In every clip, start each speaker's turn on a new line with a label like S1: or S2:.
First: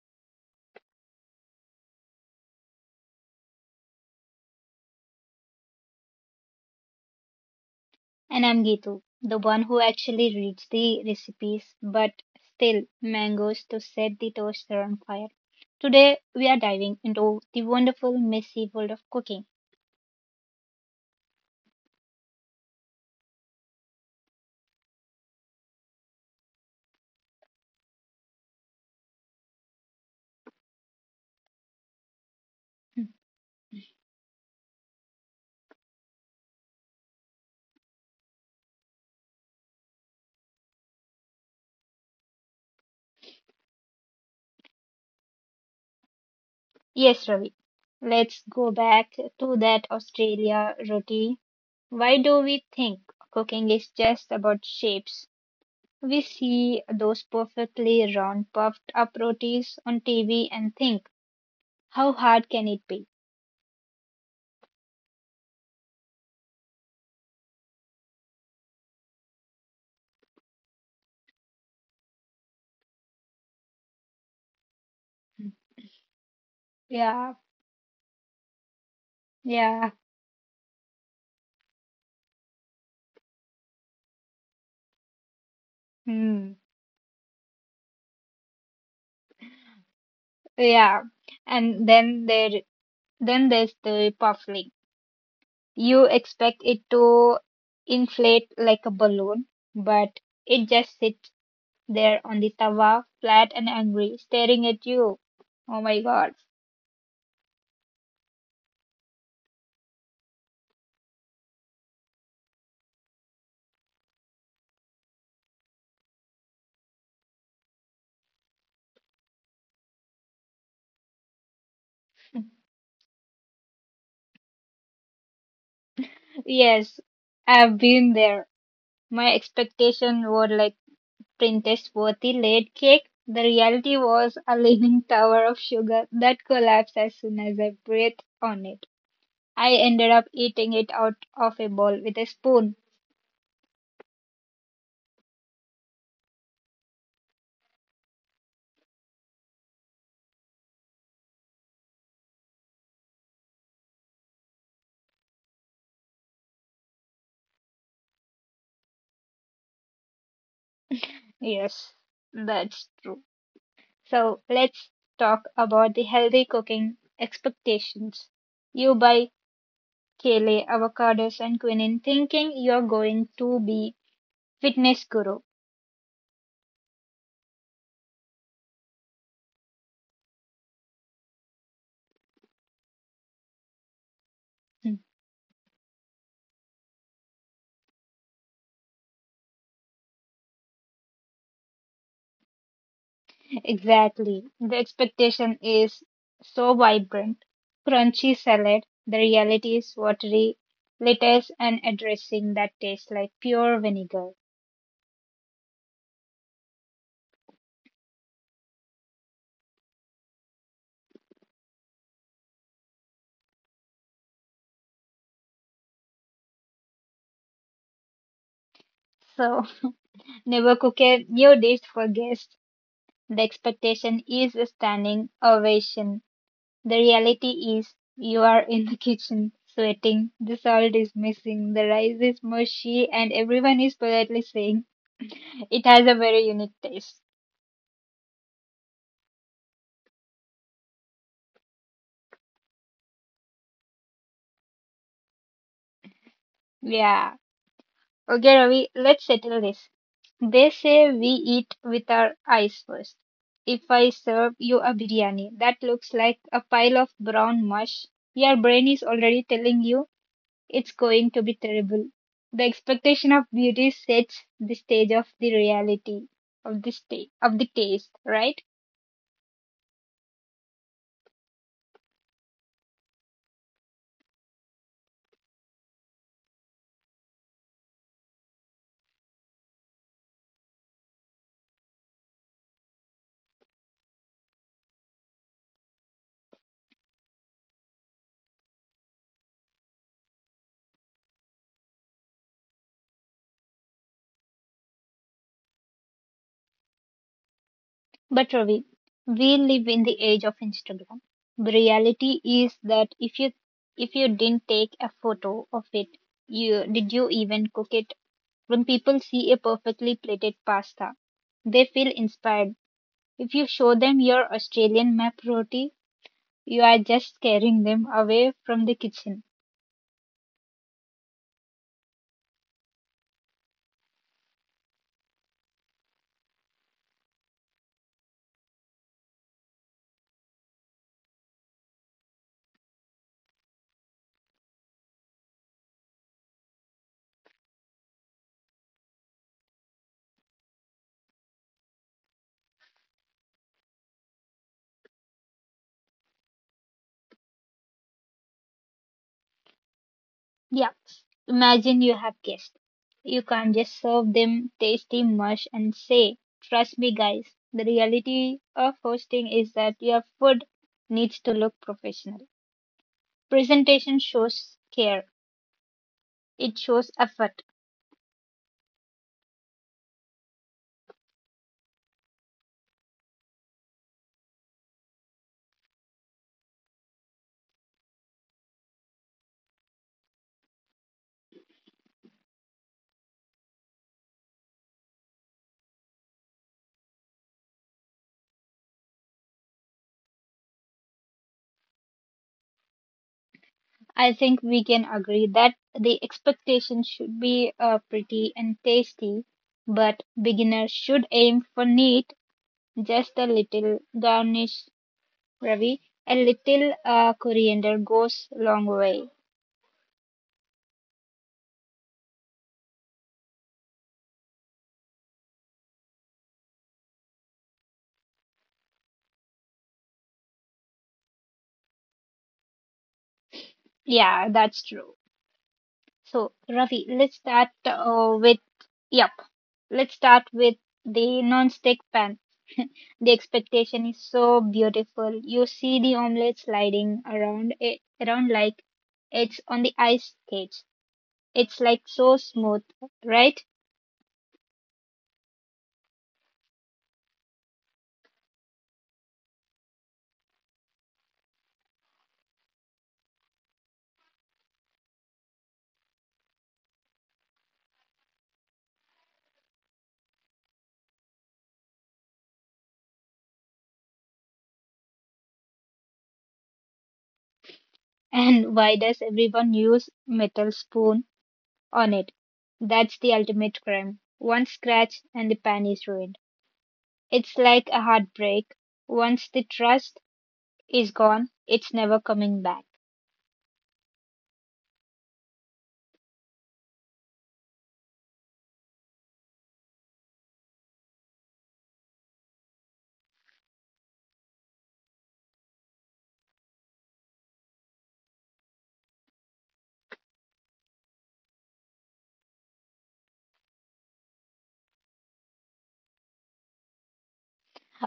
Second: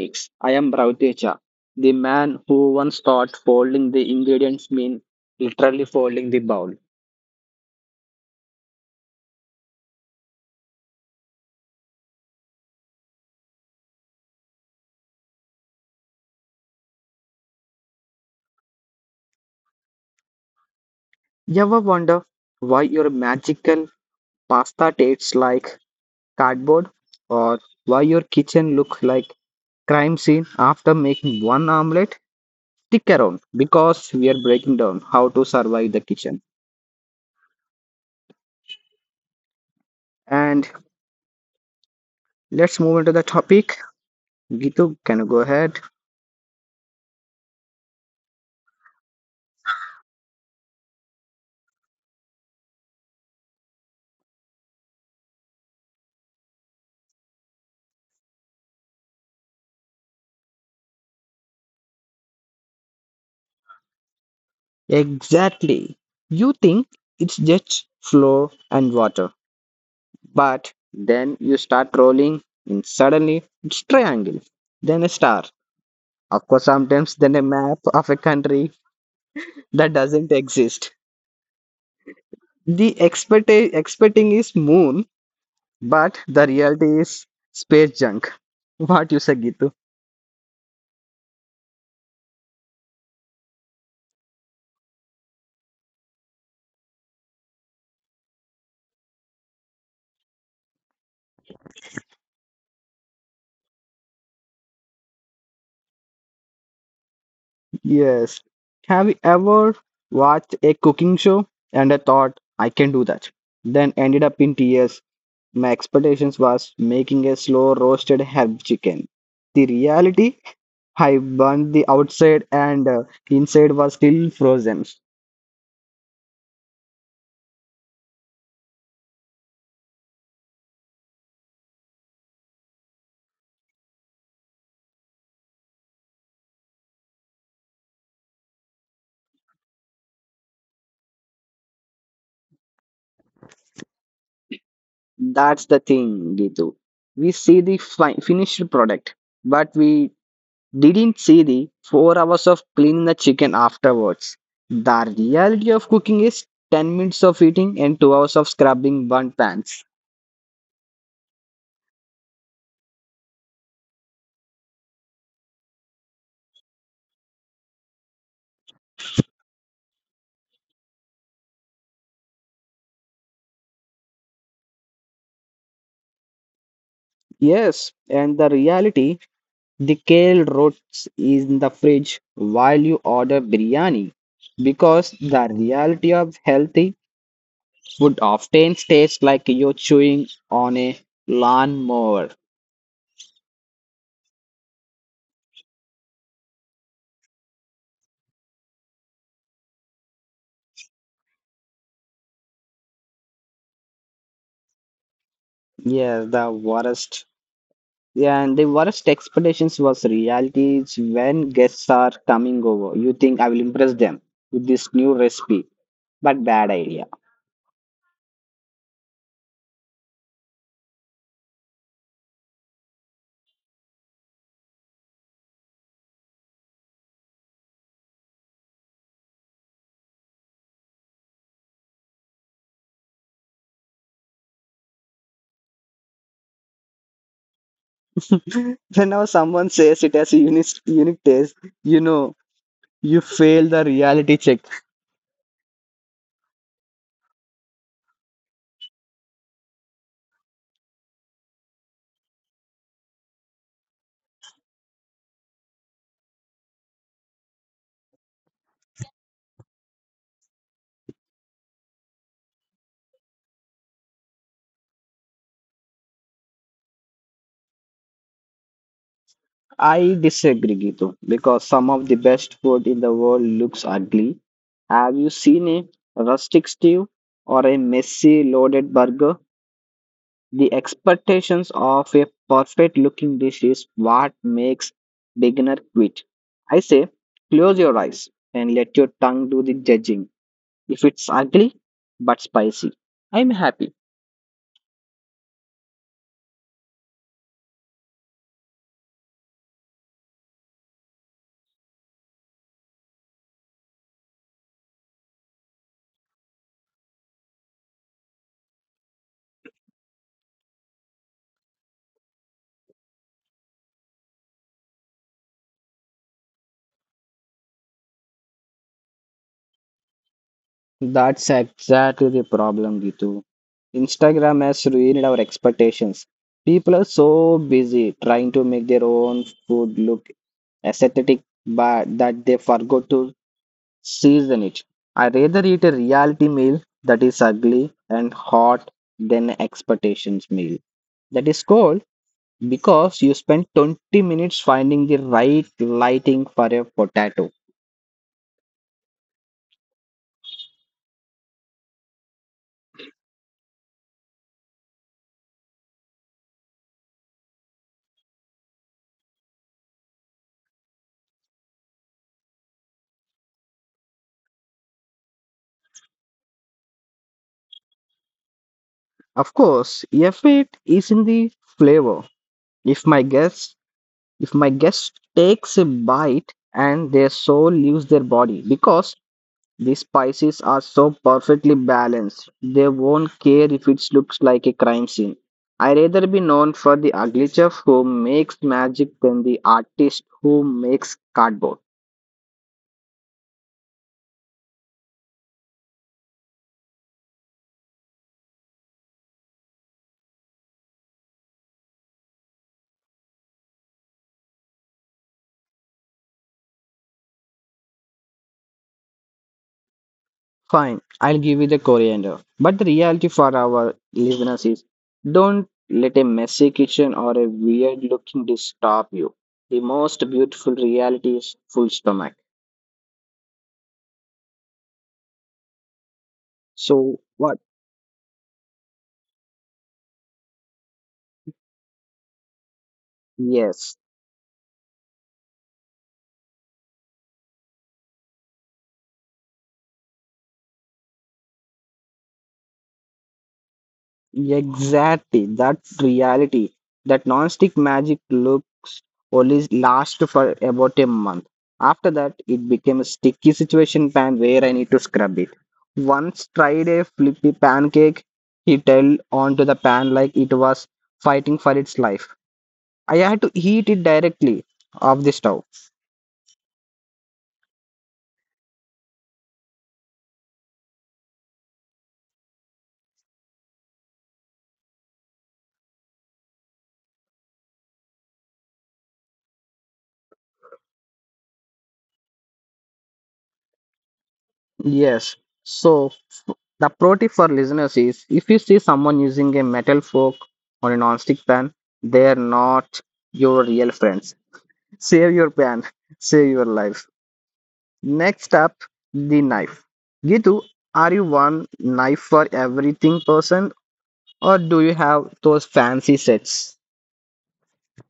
S1: Mix. I am Rautecha, the man who once thought folding the ingredients mean literally folding the bowl.
S2: And I'm Gitu, the one who actually reads the recipes, but still mangoes to set the toaster on fire. Today, we are diving into the wonderful, messy world of cooking.
S1: You ever wonder why your magical pasta tastes like cardboard, or why your kitchen looks like crime scene after making one omelette?
S2: Hmm.
S1: Stick around because we are breaking down how to survive the kitchen. And let's move into the topic. Gitu, can you go ahead?
S2: Yes, Ravi, let's go back to that Australia roti. Why do we think cooking is just about shapes? We see those perfectly round, puffed up rotis on TV and think, how hard can it be?
S1: Exactly. You think it's just flour and water, but then you start rolling, and suddenly it's triangle, then a star. Of course, sometimes
S2: Yeah,
S1: then a map of a country
S2: yeah.
S1: that doesn't exist. The expecting is moon, but the
S2: Hmm.
S1: reality is space junk. What you say, Gitu?
S2: Yeah, and then there's the puffling. You expect it to inflate like a balloon, but it just sits there on the tawa, flat and angry, staring at you. Oh my God.
S1: Yes. Have you ever watched a cooking show and I thought I can do that, then ended up in tears. My expectations was making a slow roasted herb chicken. The reality, I burned the outside and inside was still frozen.
S2: Yes, I've been there. My expectation were like Princess worthy laid cake. The reality was a leaning tower of sugar that collapsed as soon as I breathed on it. I ended up eating it out of a bowl with a spoon.
S1: That's the thing, Gitu. We see the finished product, but we didn't see the 4 hours of cleaning the chicken afterwards. The reality of cooking is 10 minutes of eating and 2 hours of scrubbing burnt pans.
S2: Yes, that's true. So let's talk about the healthy cooking expectations. You buy kale, avocados, and quinoa thinking you're going to be fitness guru.
S1: Yes, and the reality. The kale rots in the fridge while you order biryani, because the reality of healthy food often tastes like you're chewing on a lawnmower.
S2: Exactly. The expectation is so vibrant. Crunchy salad, the reality is watery lettuce and a dressing that tastes like pure vinegar.
S1: Yeah, the worst. Yeah, and the worst expectations was realities when guests are coming over. You think I will impress them with this new recipe, but bad idea.
S2: So never cook a new dish for guests. The expectation is a standing ovation. The reality is you are in the kitchen, sweating, the salt is missing, the rice is mushy, and everyone is politely saying it has a very unique taste.
S1: Whenever someone says it has a unique taste, you know you fail the reality check.
S2: Yeah. Okay, Ravi, let's settle this. They say we eat with our eyes first. If I serve you a biryani that looks like a pile of brown mush, your brain is already telling you it's going to be terrible. The expectation of beauty sets the stage of the reality of the state of the taste, right?
S1: I disagree, Gitu, because some of the best food in the world looks ugly. Have you seen a rustic stew or a messy loaded burger? The expectations of a perfect looking dish is what makes beginner quit. I say, close your eyes and let your tongue do the judging. If it's ugly but spicy, I'm happy.
S2: But Ravi, we live in the age of Instagram. The reality is that if you didn't take a photo of it, you did you even cook it? When people see a perfectly plated pasta, they feel inspired. If you show them your Australian map roti, you are just scaring them away from the kitchen.
S1: That's exactly the problem, Gitu. Instagram has ruined our expectations. People are so busy trying to make their own food look aesthetic but that they forgot to season it. I rather eat a reality meal that is ugly and hot than an expectations meal that is cold, because you spend 20 minutes finding the right lighting for a potato.
S2: Yeah, imagine you have guests. You can't just serve them tasty mush and say, trust me, guys, the reality of hosting is that your food needs to look professional. Presentation shows care, it shows effort.
S1: Of course, if is in the flavor, if my guest if my guest takes a bite and their soul leaves their body because the spices are so perfectly balanced, they won't care if it looks like a crime scene. I rather be known for the ugly chef who makes magic than the artist who makes cardboard.
S2: I think we can agree that the expectation should be pretty and tasty, but beginners should aim for neat, just a little garnish, Ravi. A little coriander goes a long way.
S1: Fine, I'll give you the coriander. But the reality for our listeners is, don't let a messy kitchen or a weird looking dish stop you. The most beautiful reality is full stomach.
S2: Yeah, that's true. So, Ravi,
S1: So what?
S2: yep, let's start with the non-stick pan. The
S1: Yes,
S2: expectation is so beautiful. You see the omelette sliding around it, around like it's on the ice skates. It's like so smooth, right?
S1: exactly. That's reality. That non-stick magic looks only last for about a month. After that, it became a sticky situation pan where I need to scrub it. Once tried a flippy pancake, he held onto the pan like it was fighting for its life. I had to heat it directly off the stove.
S2: And why does everyone use metal spoon on it? That's the ultimate crime. One scratch and the pan is ruined. It's like a heartbreak. Once the trust is gone, it's never coming back.
S1: Yes. So the pro tip for listeners is, if you see someone using a metal fork or a non-stick pan, they're not your real friends. Save your pan, save your life. Next up, the knife. Gitu, are you one knife for everything person, or do you have those fancy sets?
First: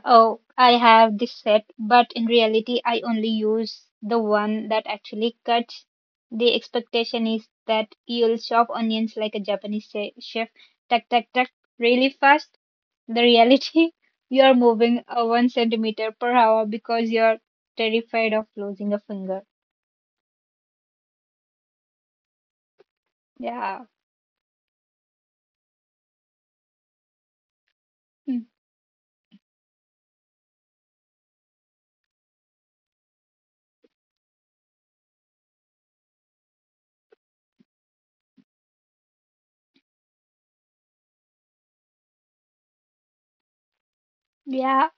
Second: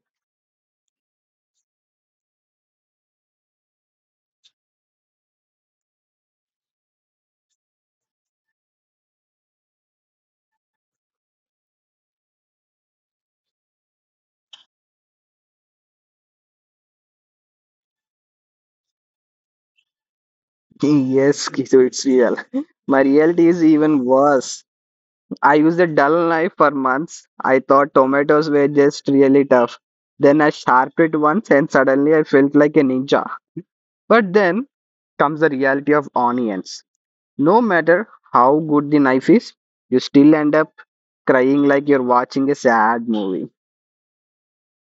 S2: Oh, I have this set, but in reality, I only use the one that actually cuts. The expectation is that you'll chop onions like a chef, tuck, tuck, tuck, really fast. The reality, you're moving a one centimeter per hour because you're terrified of losing a finger.
S1: Yes, Gitu, it's real. My reality is
S2: Yeah.
S1: even worse. I used a dull knife for months. I thought
S2: Hmm.
S1: tomatoes were just really tough. Then I sharpened it once and suddenly I felt like a ninja. But then comes the reality of onions. No matter how good the knife is, you still end up crying like you're watching a sad movie.
S2: Yeah.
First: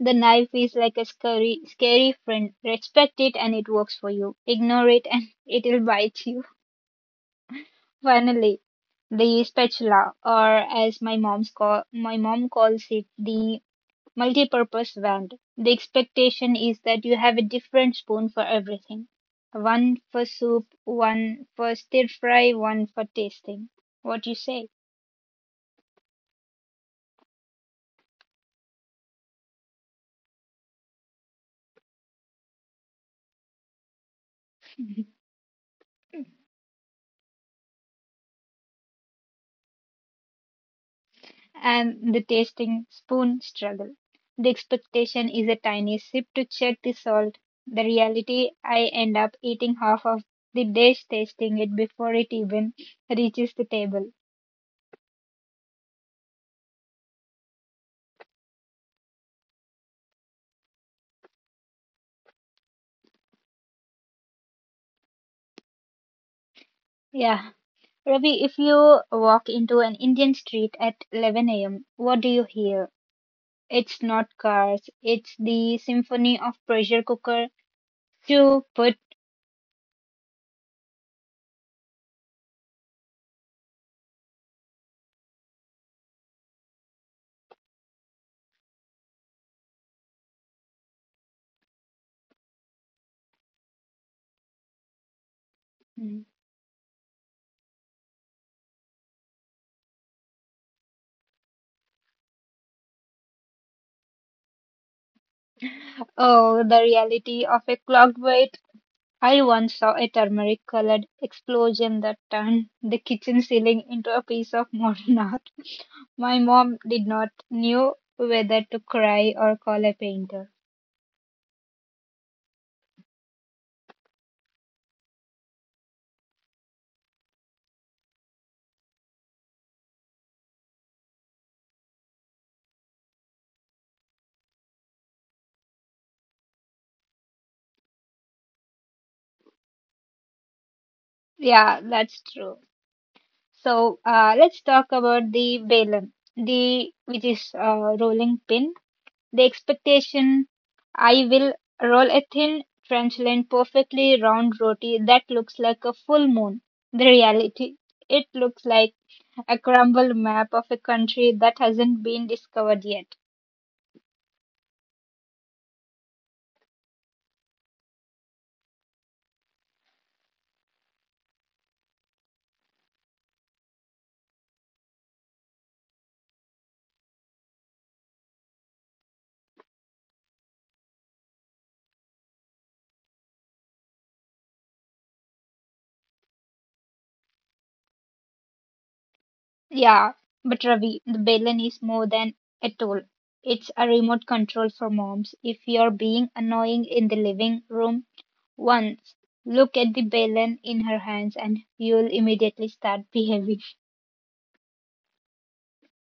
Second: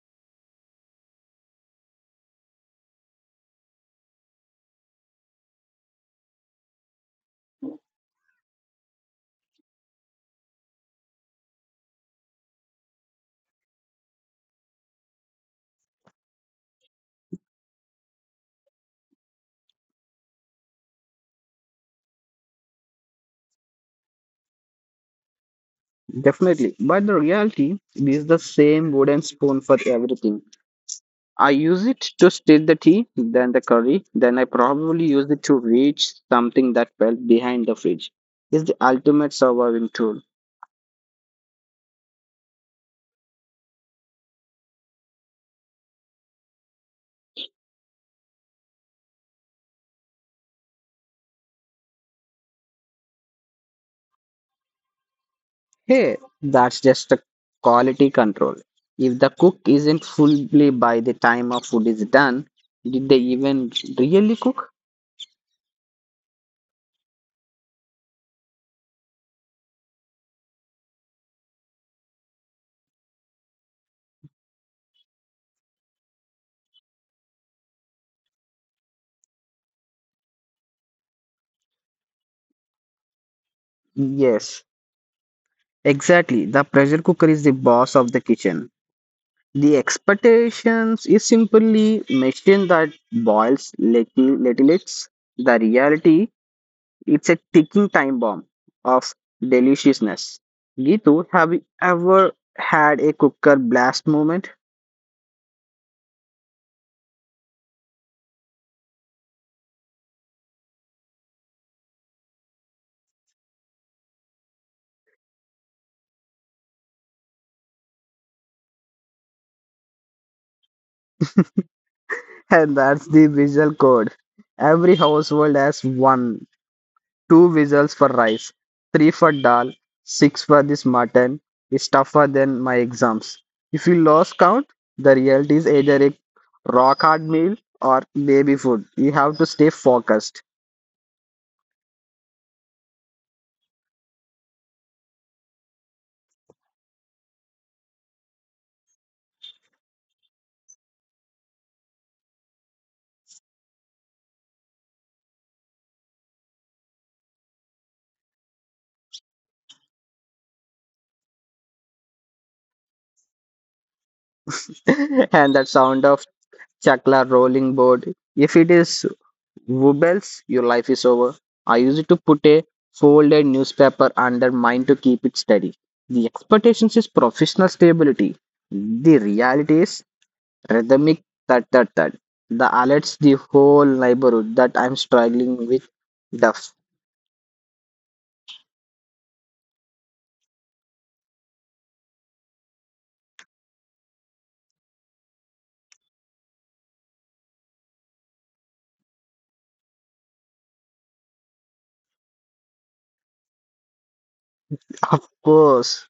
S2: The knife is like a scary, scary friend. Respect it and it works for you. Ignore it and it'll bite you. Finally, the spatula, or as my mom's call, my mom calls it, the multi-purpose wand. The expectation is that you have a different spoon for everything. One for soup, one for stir fry, one for tasting. What you say?
S1: Definitely. But the reality is the same wooden spoon for everything. I use it to stir the tea, then the curry, then I probably use it to reach something that fell behind the fridge. It's the ultimate surviving tool.
S2: And the tasting spoon struggle. The expectation is a tiny sip to check the salt. The reality, I end up eating half of the dish, tasting it before it even reaches the table.
S1: Hey, that's just a quality control. If the cook isn't fully by the time of food is done, did they even really cook?
S2: Yeah. Ravi, if you walk into an Indian street at 11 a.m., what do you hear? It's not cars, it's the symphony of pressure cooker to put,
S1: Yes, exactly. The pressure cooker is the boss of the kitchen. The expectations is simply machine that boils little. The reality, it's a ticking time bomb of deliciousness. Gitu, have you ever had a cooker blast moment?
S2: oh, the reality of a clocked. I once saw a turmeric colored explosion that turned the kitchen ceiling into a piece of modern art. My mom did not knew whether to cry or call a painter.
S1: And that's the visual code. Every household has one, two whistles for rice, three for dal, six for this mutton, is tougher than my exams. If you lost count, the reality is either a rock hard meal or baby food. You have to stay focused.
S2: Yeah, that's true. So let's talk about the balam, the which is rolling pin. The expectation, I will roll a thin, translucent, perfectly round roti that looks like a full moon. The reality, it looks like a crumbled map of a country that hasn't been discovered yet.
S1: And that sound of chakla rolling board, if it is wobbles, your life is over. I used to put a folded newspaper under mine to keep it steady. The expectations is professional stability. The reality is rhythmic thud thud thud. The alerts the whole neighborhood that I'm struggling with the
S2: Yeah, but Ravi, the Balin is more than a tool. It's a remote control for moms. If you're being annoying in the living room once, look at the Balin in her hands and you'll immediately start behaving.
S1: of course.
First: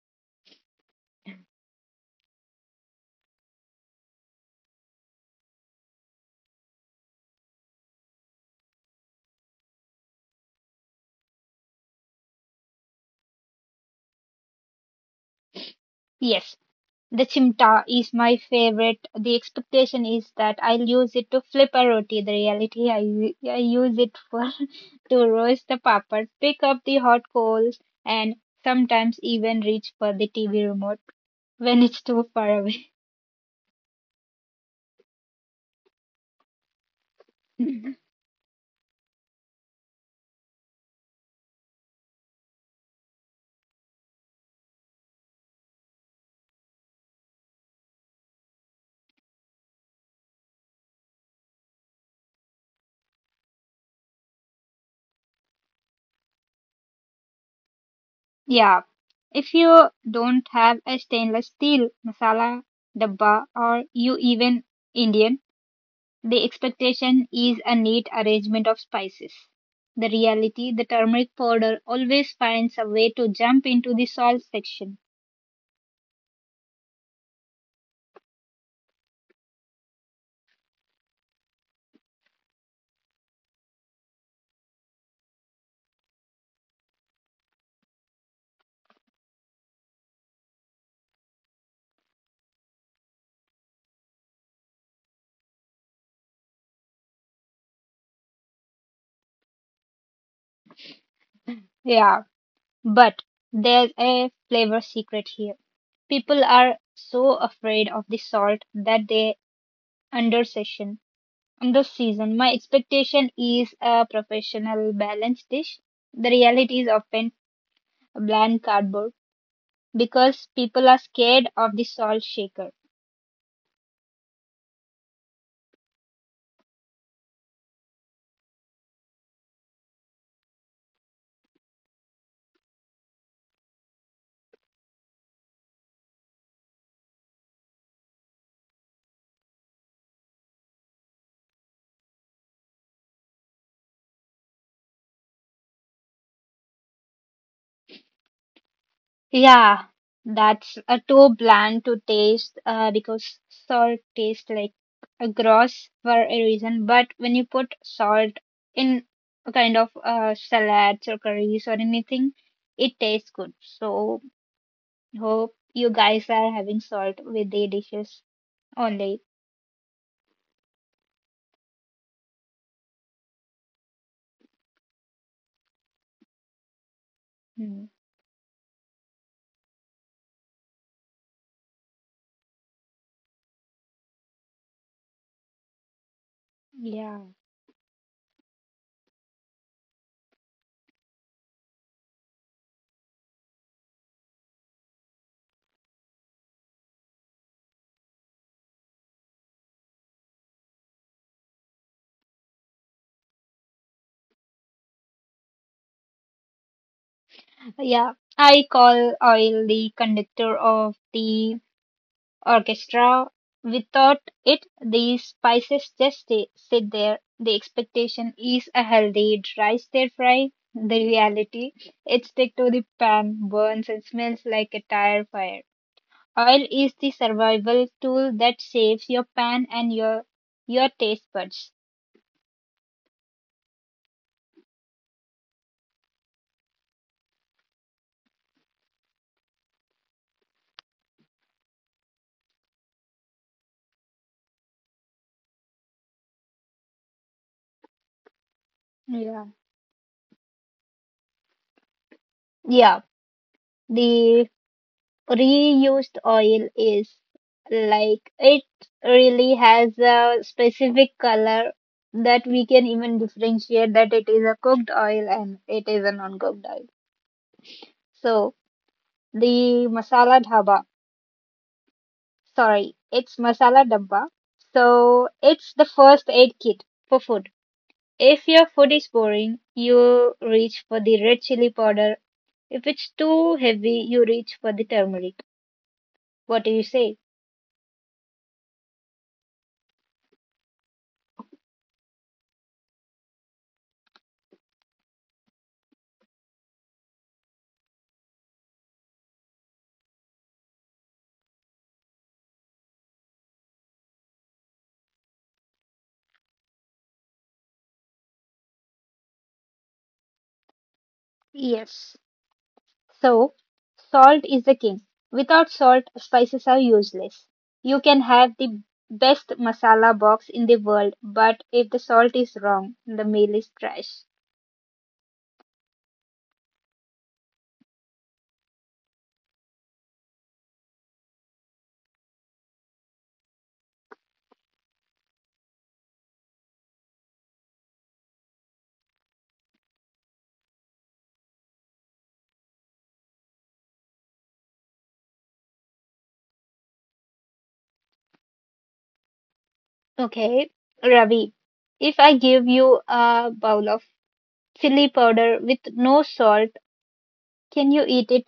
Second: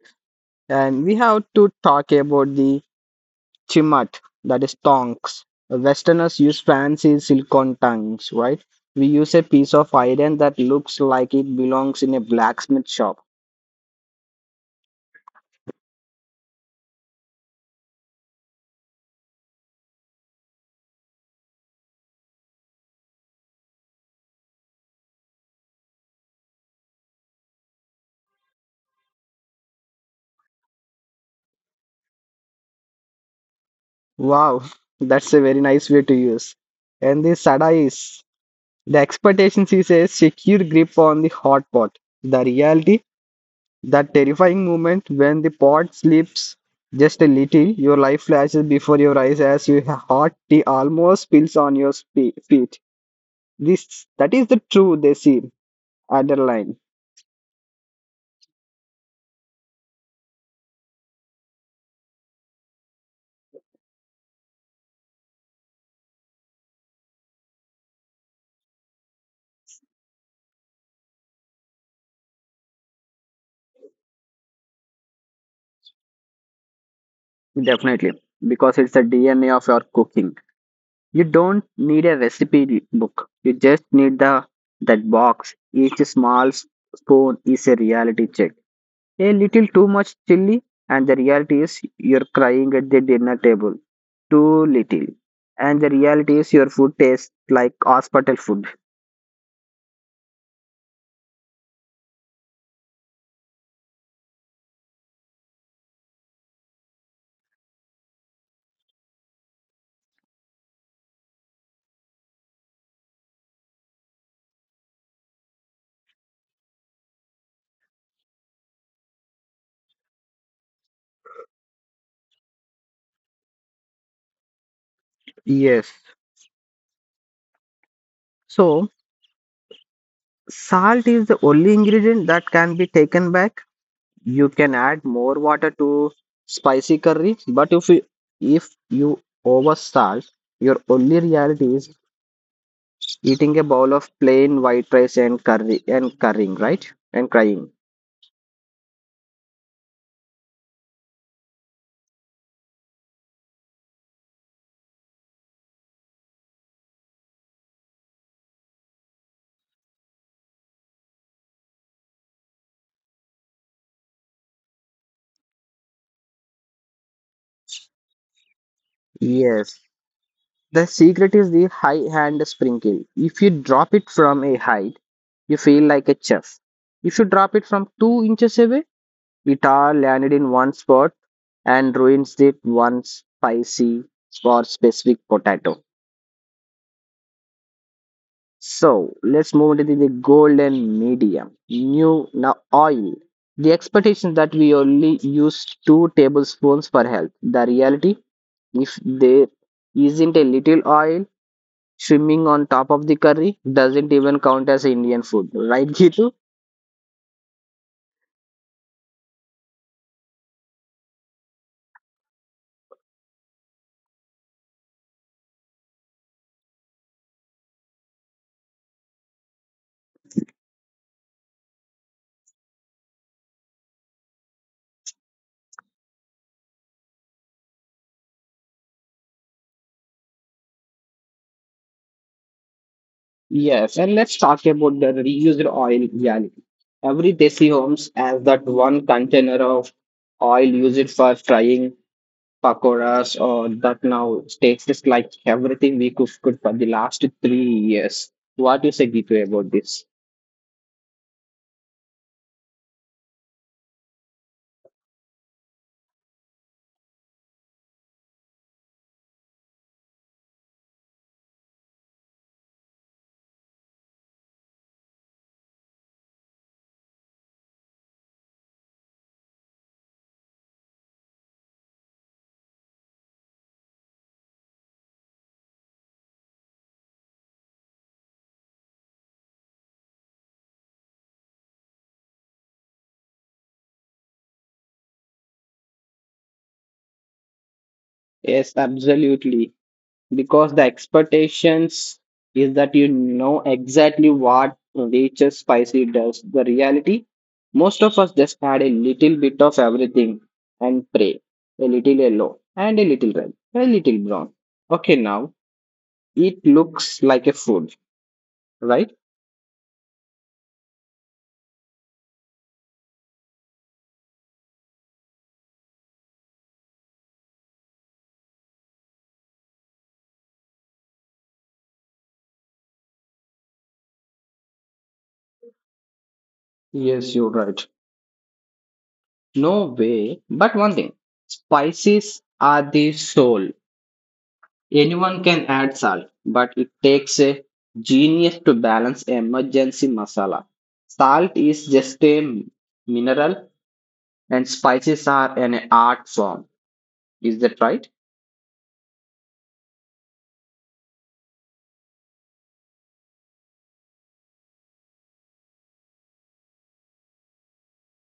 S1: And we have to talk about the Chimat, that is tongs. Westerners use fancy silicone tongs, right? We use a piece of iron that looks like it belongs in a blacksmith shop.
S2: Yes, the chimta is my favorite. The expectation is that I'll use it to flip a roti. The reality, I use it for to roast the papad, pick up the hot coals, and sometimes even reach for the TV remote when it's too far away.
S1: Wow, that's a very nice way to use. And the sada is, the expectations is a secure grip on the hot pot. The reality, that terrifying moment when the pot slips just a little, your life flashes before your eyes as your hot tea almost spills on your feet. This that is the true desi. Underline,
S2: Yeah. If you don't have a stainless steel masala dabba or you even Indian. The expectation is a neat arrangement of spices. The reality, the turmeric powder always finds a way to jump into the salt section.
S1: definitely, because it's the DNA of your cooking. You don't need a recipe book. You just need the that box. Each small spoon is a reality check. A little too much chili, and the reality is you're crying at the dinner table. Too little, and the reality is your food tastes like hospital food.
S2: Yeah, but there's a flavor secret here. People are so afraid of the salt that they under session. Under season, my expectation is a professional balanced dish. The reality is often a bland cardboard because people are scared of the salt shaker.
S1: Yes. So salt is the only ingredient that can be taken back. You can add more water to spicy curry, but if you over salt, your only reality is eating a bowl of plain white rice and curry, and currying right and crying.
S2: Yeah, that's a too bland to taste because salt tastes like a gross for a reason. But when you put salt in a kind of salads or curries or anything, it tastes good. So hope you guys are having salt with the dishes only.
S1: Yes, the secret is the high hand sprinkle. If you drop it from a height, you feel like a chef. If you drop it from
S2: Mm,
S1: 2 inches away, it all landed in one spot and ruins the one spicy or specific potato.
S2: yeah,
S1: So let's move into the golden medium. New now oil. The expectation that we only use two tablespoons per health. The reality, if there isn't a little oil swimming on top of the curry, doesn't even count as Indian food, right, Gitu?
S2: yeah. I call oil the conductor of the orchestra. Without it, these spices just sit there. The expectation is a healthy, dry stir fry. The reality, it stick to the pan, burns and smells like a tire fire. Oil is the survival tool that saves your pan and your taste buds.
S1: Yes, and let's talk about the reused oil reality. Every desi homes has that one container of oil used for frying pakoras or that now takes just like everything we could for the last 3 years. What you say,
S2: Yeah.
S1: Gitu, about this?
S2: Yeah. The reused oil is like it really has a specific color that we can even differentiate that it is a cooked oil and it is a non-cooked oil. So the masala dhaba, sorry, it's masala dabba. So it's the first aid kit for food. If your food is boring, you reach for the red chili powder. If it's too heavy, you reach for the turmeric. What do you say?
S1: Yes, absolutely. Because the expectations is that you know exactly what Nature's spicy does. The reality, most of us just add a little bit of everything and pray. A little yellow and a little red, a little brown. Okay, now it looks like a food, right?
S2: Yes. So, salt is the king. Without salt, spices are useless. You can have the best masala box in the world, but if the salt is wrong, the meal is trash.
S1: Yes, you're right. No way. But one thing, spices are the soul. Anyone can add salt, but it takes a genius to balance emergency masala. Salt is just a mineral, and spices are an art form. Is that right?
S2: Okay, Ravi, if I give you a bowl of chili powder with no salt, can you eat it?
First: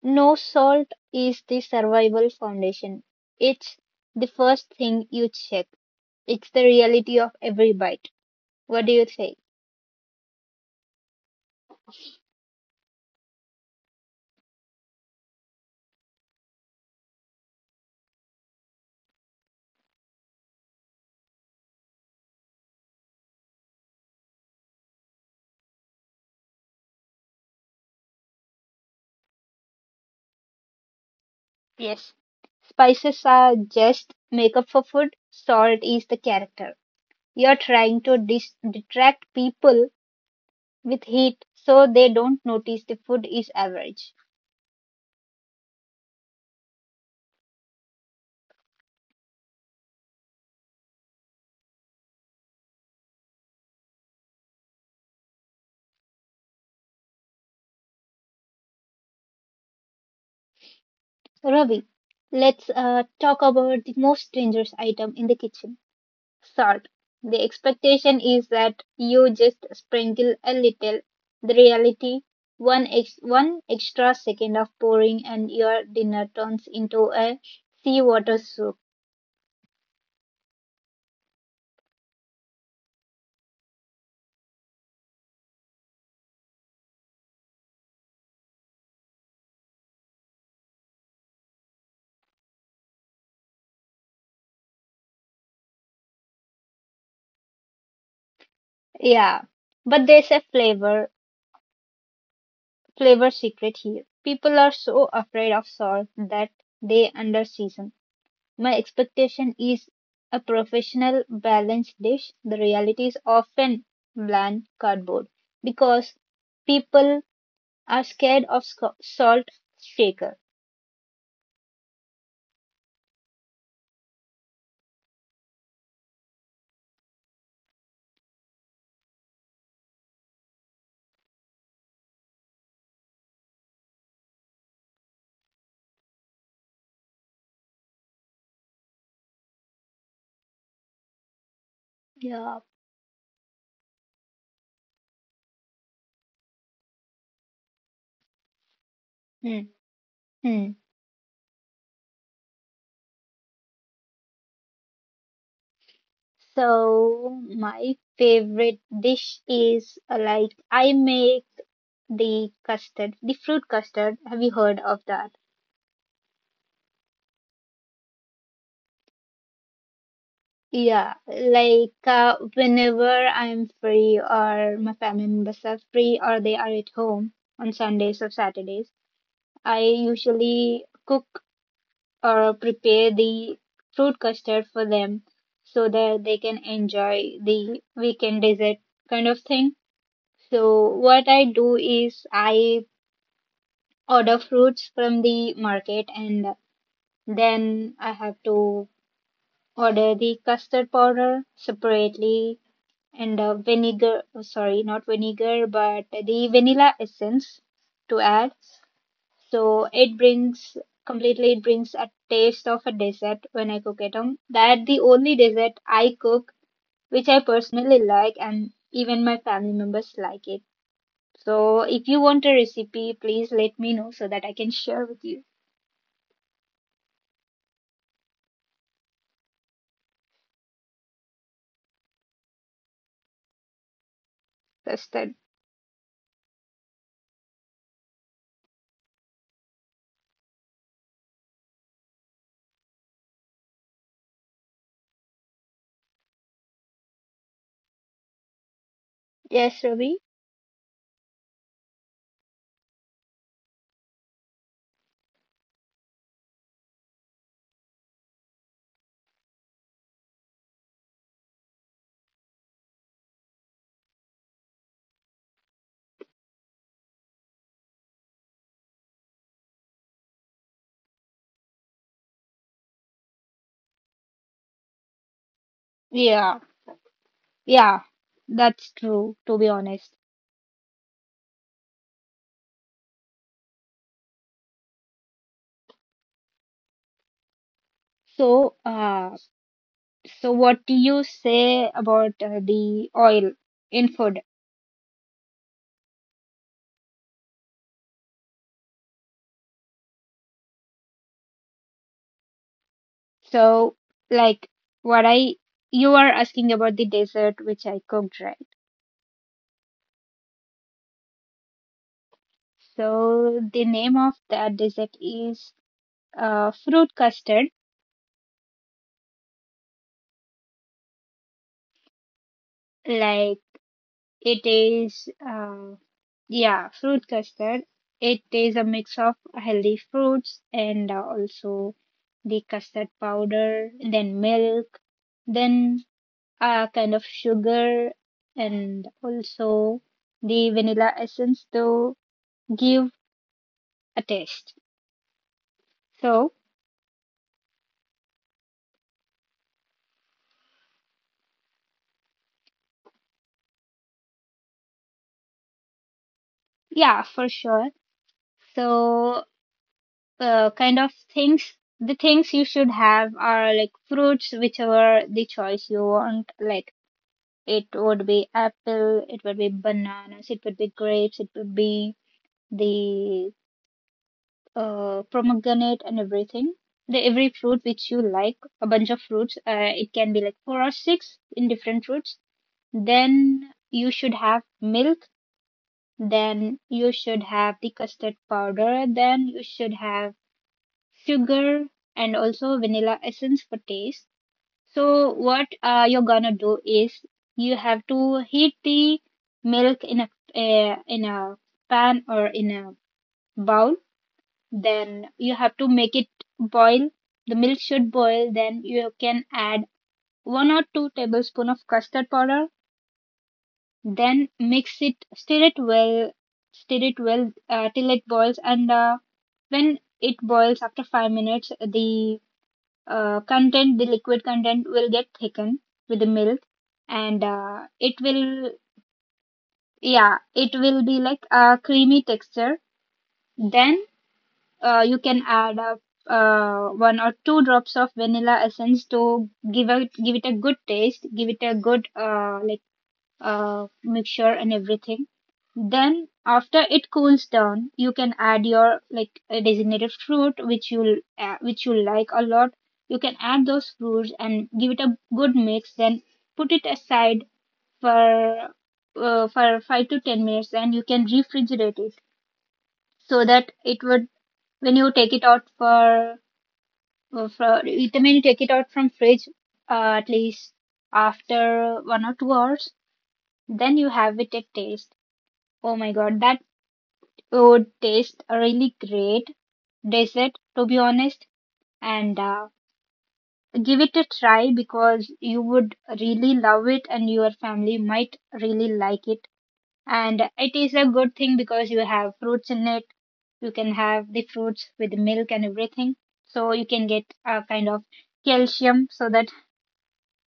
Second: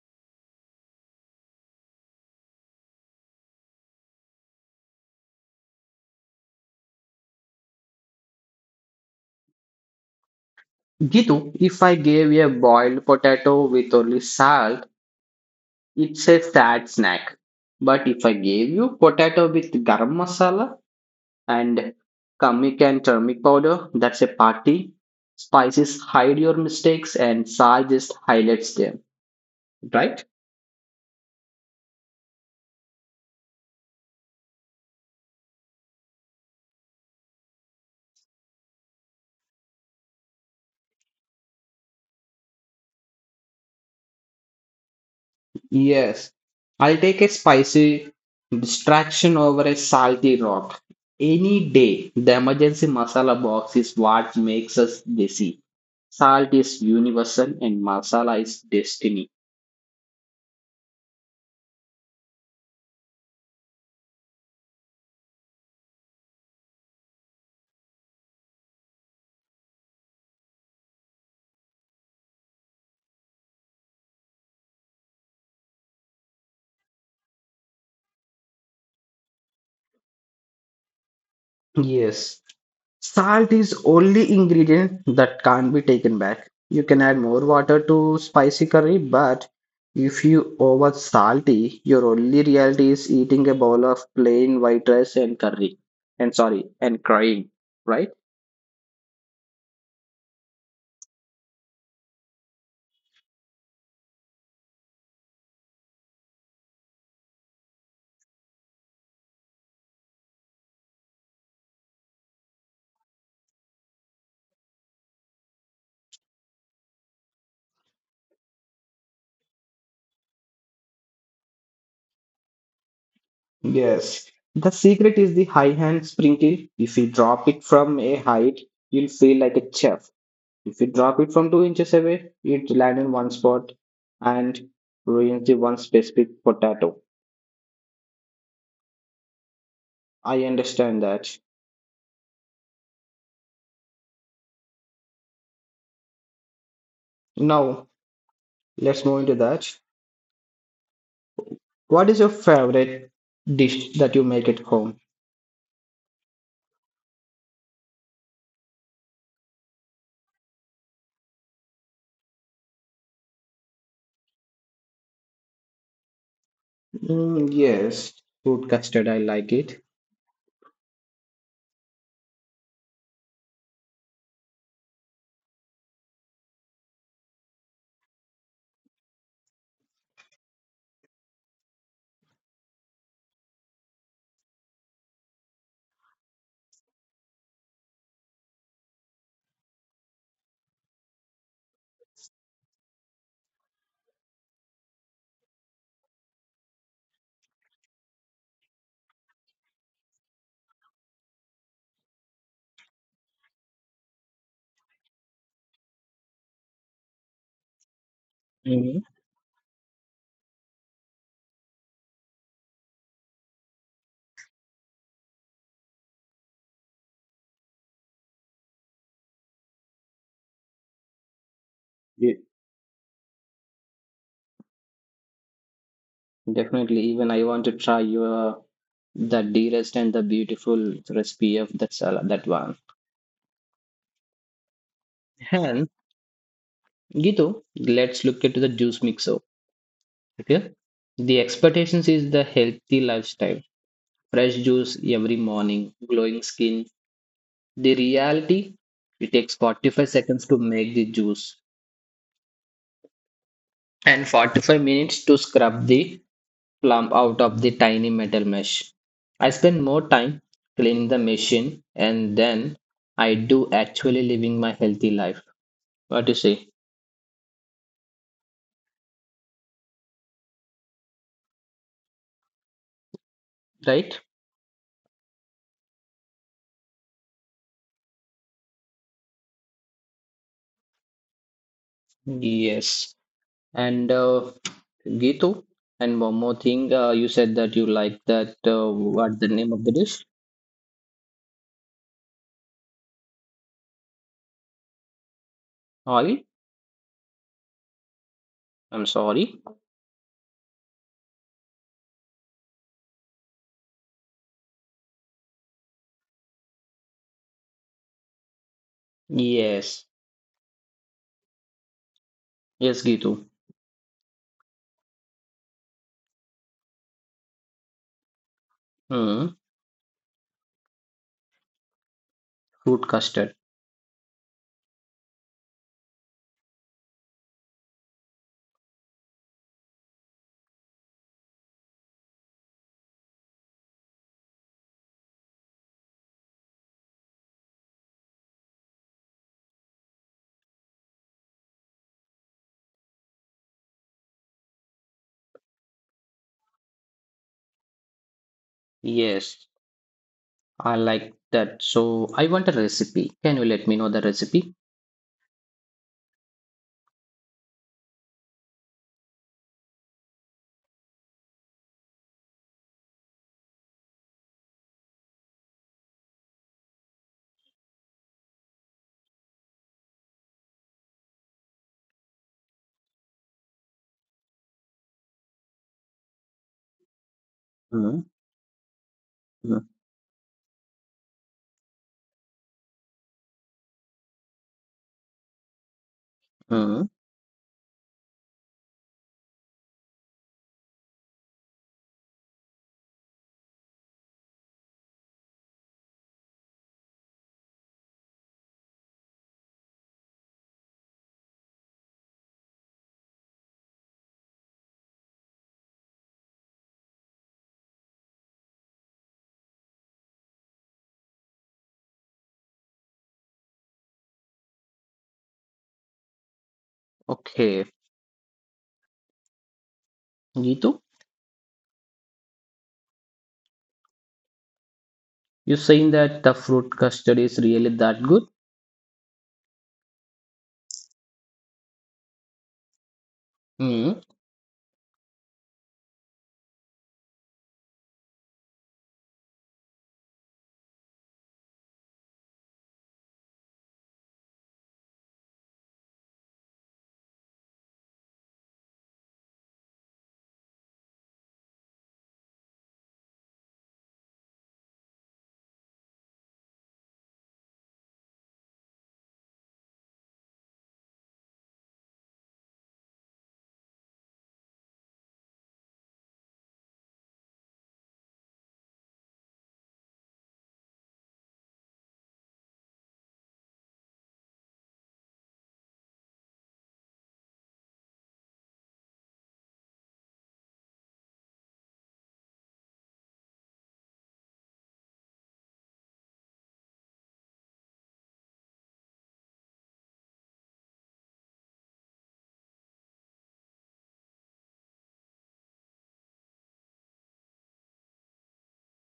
S2: No, salt is the survival foundation. It's the first thing you check. It's the reality of every bite. What do you think?
S1: Gitu, if I gave you a boiled potato with only salt, it's a sad snack. But if I gave you potato with garam masala, and Kamic and turmeric powder. That's a party. Spices hide your mistakes and Sal just highlights them, right?
S2: Yes, spices are just makeup for food, salt is the character. You're trying to detract people with heat so they don't notice the food is average.
S1: Yes. I'll take a spicy distraction over a salty rock. Any day, the emergency masala box is what makes us desi. Salt is universal and masala is destiny.
S2: Ravi, let's talk about the most dangerous item in the kitchen, salt. The expectation is that you just sprinkle a little. The reality, one extra second of pouring and your dinner turns into a seawater soup.
S1: Yes. Salt is only ingredient that can't be taken back. You can add more water to spicy curry, but if you over salty, your only reality is eating a bowl of plain white rice and curry. And sorry, and crying, right?
S2: Yeah, but there's a flavor secret here. People are so afraid of salt that they under season. My expectation is a professional balanced dish. The reality is often bland cardboard because people are scared of salt shaker.
S1: Yes. The secret is the high hand sprinkle. If you drop it from a height, you'll feel like a chef. If you drop it from 2 inches away, it'll land in one spot and ruins the one specific potato. I understand that.
S2: Yeah.
S1: Now, let's move into
S2: Mm.
S1: that.
S2: Mm.
S1: What is your favorite dish that you make at home?
S2: So my favorite dish is like I make the custard, the fruit custard. Have you heard of that?
S1: Mm, yes, fruit custard. I like it.
S2: Yeah, like whenever I'm free, or my family members are free, or they are at home on Sundays or Saturdays, I usually cook or prepare the fruit custard for them so that they can enjoy the weekend dessert kind of thing. So, what I do is I order fruits from the market, and then I have to order the custard powder separately and vinegar oh, sorry not vinegar but the vanilla essence to add,
S1: Hmm.
S2: so it brings completely, it brings a taste of a dessert when I cook at home, that the only dessert I cook which I personally like and even my family members like it. So if you want a recipe, please let me know so that I can share with you.
S1: Definitely. Even I want to try your the dearest and the beautiful recipe of that salad, that one.
S2: That's that.
S1: And Gitu, let's look into the juice mixer. Okay. The expectations is the healthy lifestyle, fresh juice every morning, glowing skin. The reality, it
S2: Yes,
S1: takes
S2: Ruby.
S1: 45 seconds to make the juice, and 45 minutes to scrub the clump out of the tiny metal mesh. I spend more time cleaning the machine and then I do actually living my healthy life. What you say, right?
S2: Yeah, yeah, that's true, to be honest.
S1: Yes. And Gitu, and one more thing, you said that you
S2: So
S1: like that. What the name of the
S2: What do
S1: dish?
S2: you say about the oil in food?
S1: Oil. I'm sorry.
S2: So, like, what I you are asking about the dessert which I cooked, right?
S1: Yes.
S2: So, the
S1: Yes,
S2: name of
S1: Gitu.
S2: that dessert is fruit custard.
S1: Hmm.
S2: Like
S1: Fruit
S2: it
S1: custard.
S2: is, yeah, fruit custard. It is a mix of healthy fruits and also the custard powder, then milk, then kind of sugar and also the vanilla essence to give a taste. So,
S1: Yes. I like that. So I want a recipe. Can you let me know the recipe?
S2: yeah, for sure. So, kind of things, the things you should have are like fruits, whichever the choice you want. Like, it would be apple, it would be bananas, it would be grapes, it would be the pomegranate and everything. The every fruit which you like, a bunch of fruits.
S1: Mm-hmm.
S2: It can be like four or six in different fruits. Then you should have milk. Then you should have the custard
S1: Hmm.
S2: powder. Then you should have sugar and also vanilla essence for taste. So what you're gonna do is you have to heat the milk in a pan or in a bowl, then you have to make it boil. The milk should boil, then you can add 1 or 2 tablespoon of custard powder, then mix it, stir it well, till it boils, and
S1: Okay.
S2: when it boils after 5 minutes,
S1: Gitu,
S2: the content the liquid content will get thickened with the milk.
S1: you're
S2: And
S1: saying that the
S2: it
S1: fruit
S2: will
S1: custard is really that good?
S2: yeah it will be like a creamy texture. Then you can
S1: Hmm.
S2: add up one or two drops of vanilla essence to give it a good taste, give it a good like mixture and everything. Then after it cools down, you can add your like designated fruit which you'll which you like a lot. You can add those fruits and give it a good mix. Then put it aside for 5 to 10 minutes, and you can refrigerate it so that it would when you take it out for I mean, you take it out from fridge at least after 1 or 2 hours. Then you have it at taste. Oh my God, that would taste a really great dessert, to be honest. And give it a try because you would really love it, and your family might really like it. And it is a good thing because you have fruits in it. You can have the fruits with milk and everything. So you can get a kind of calcium so that.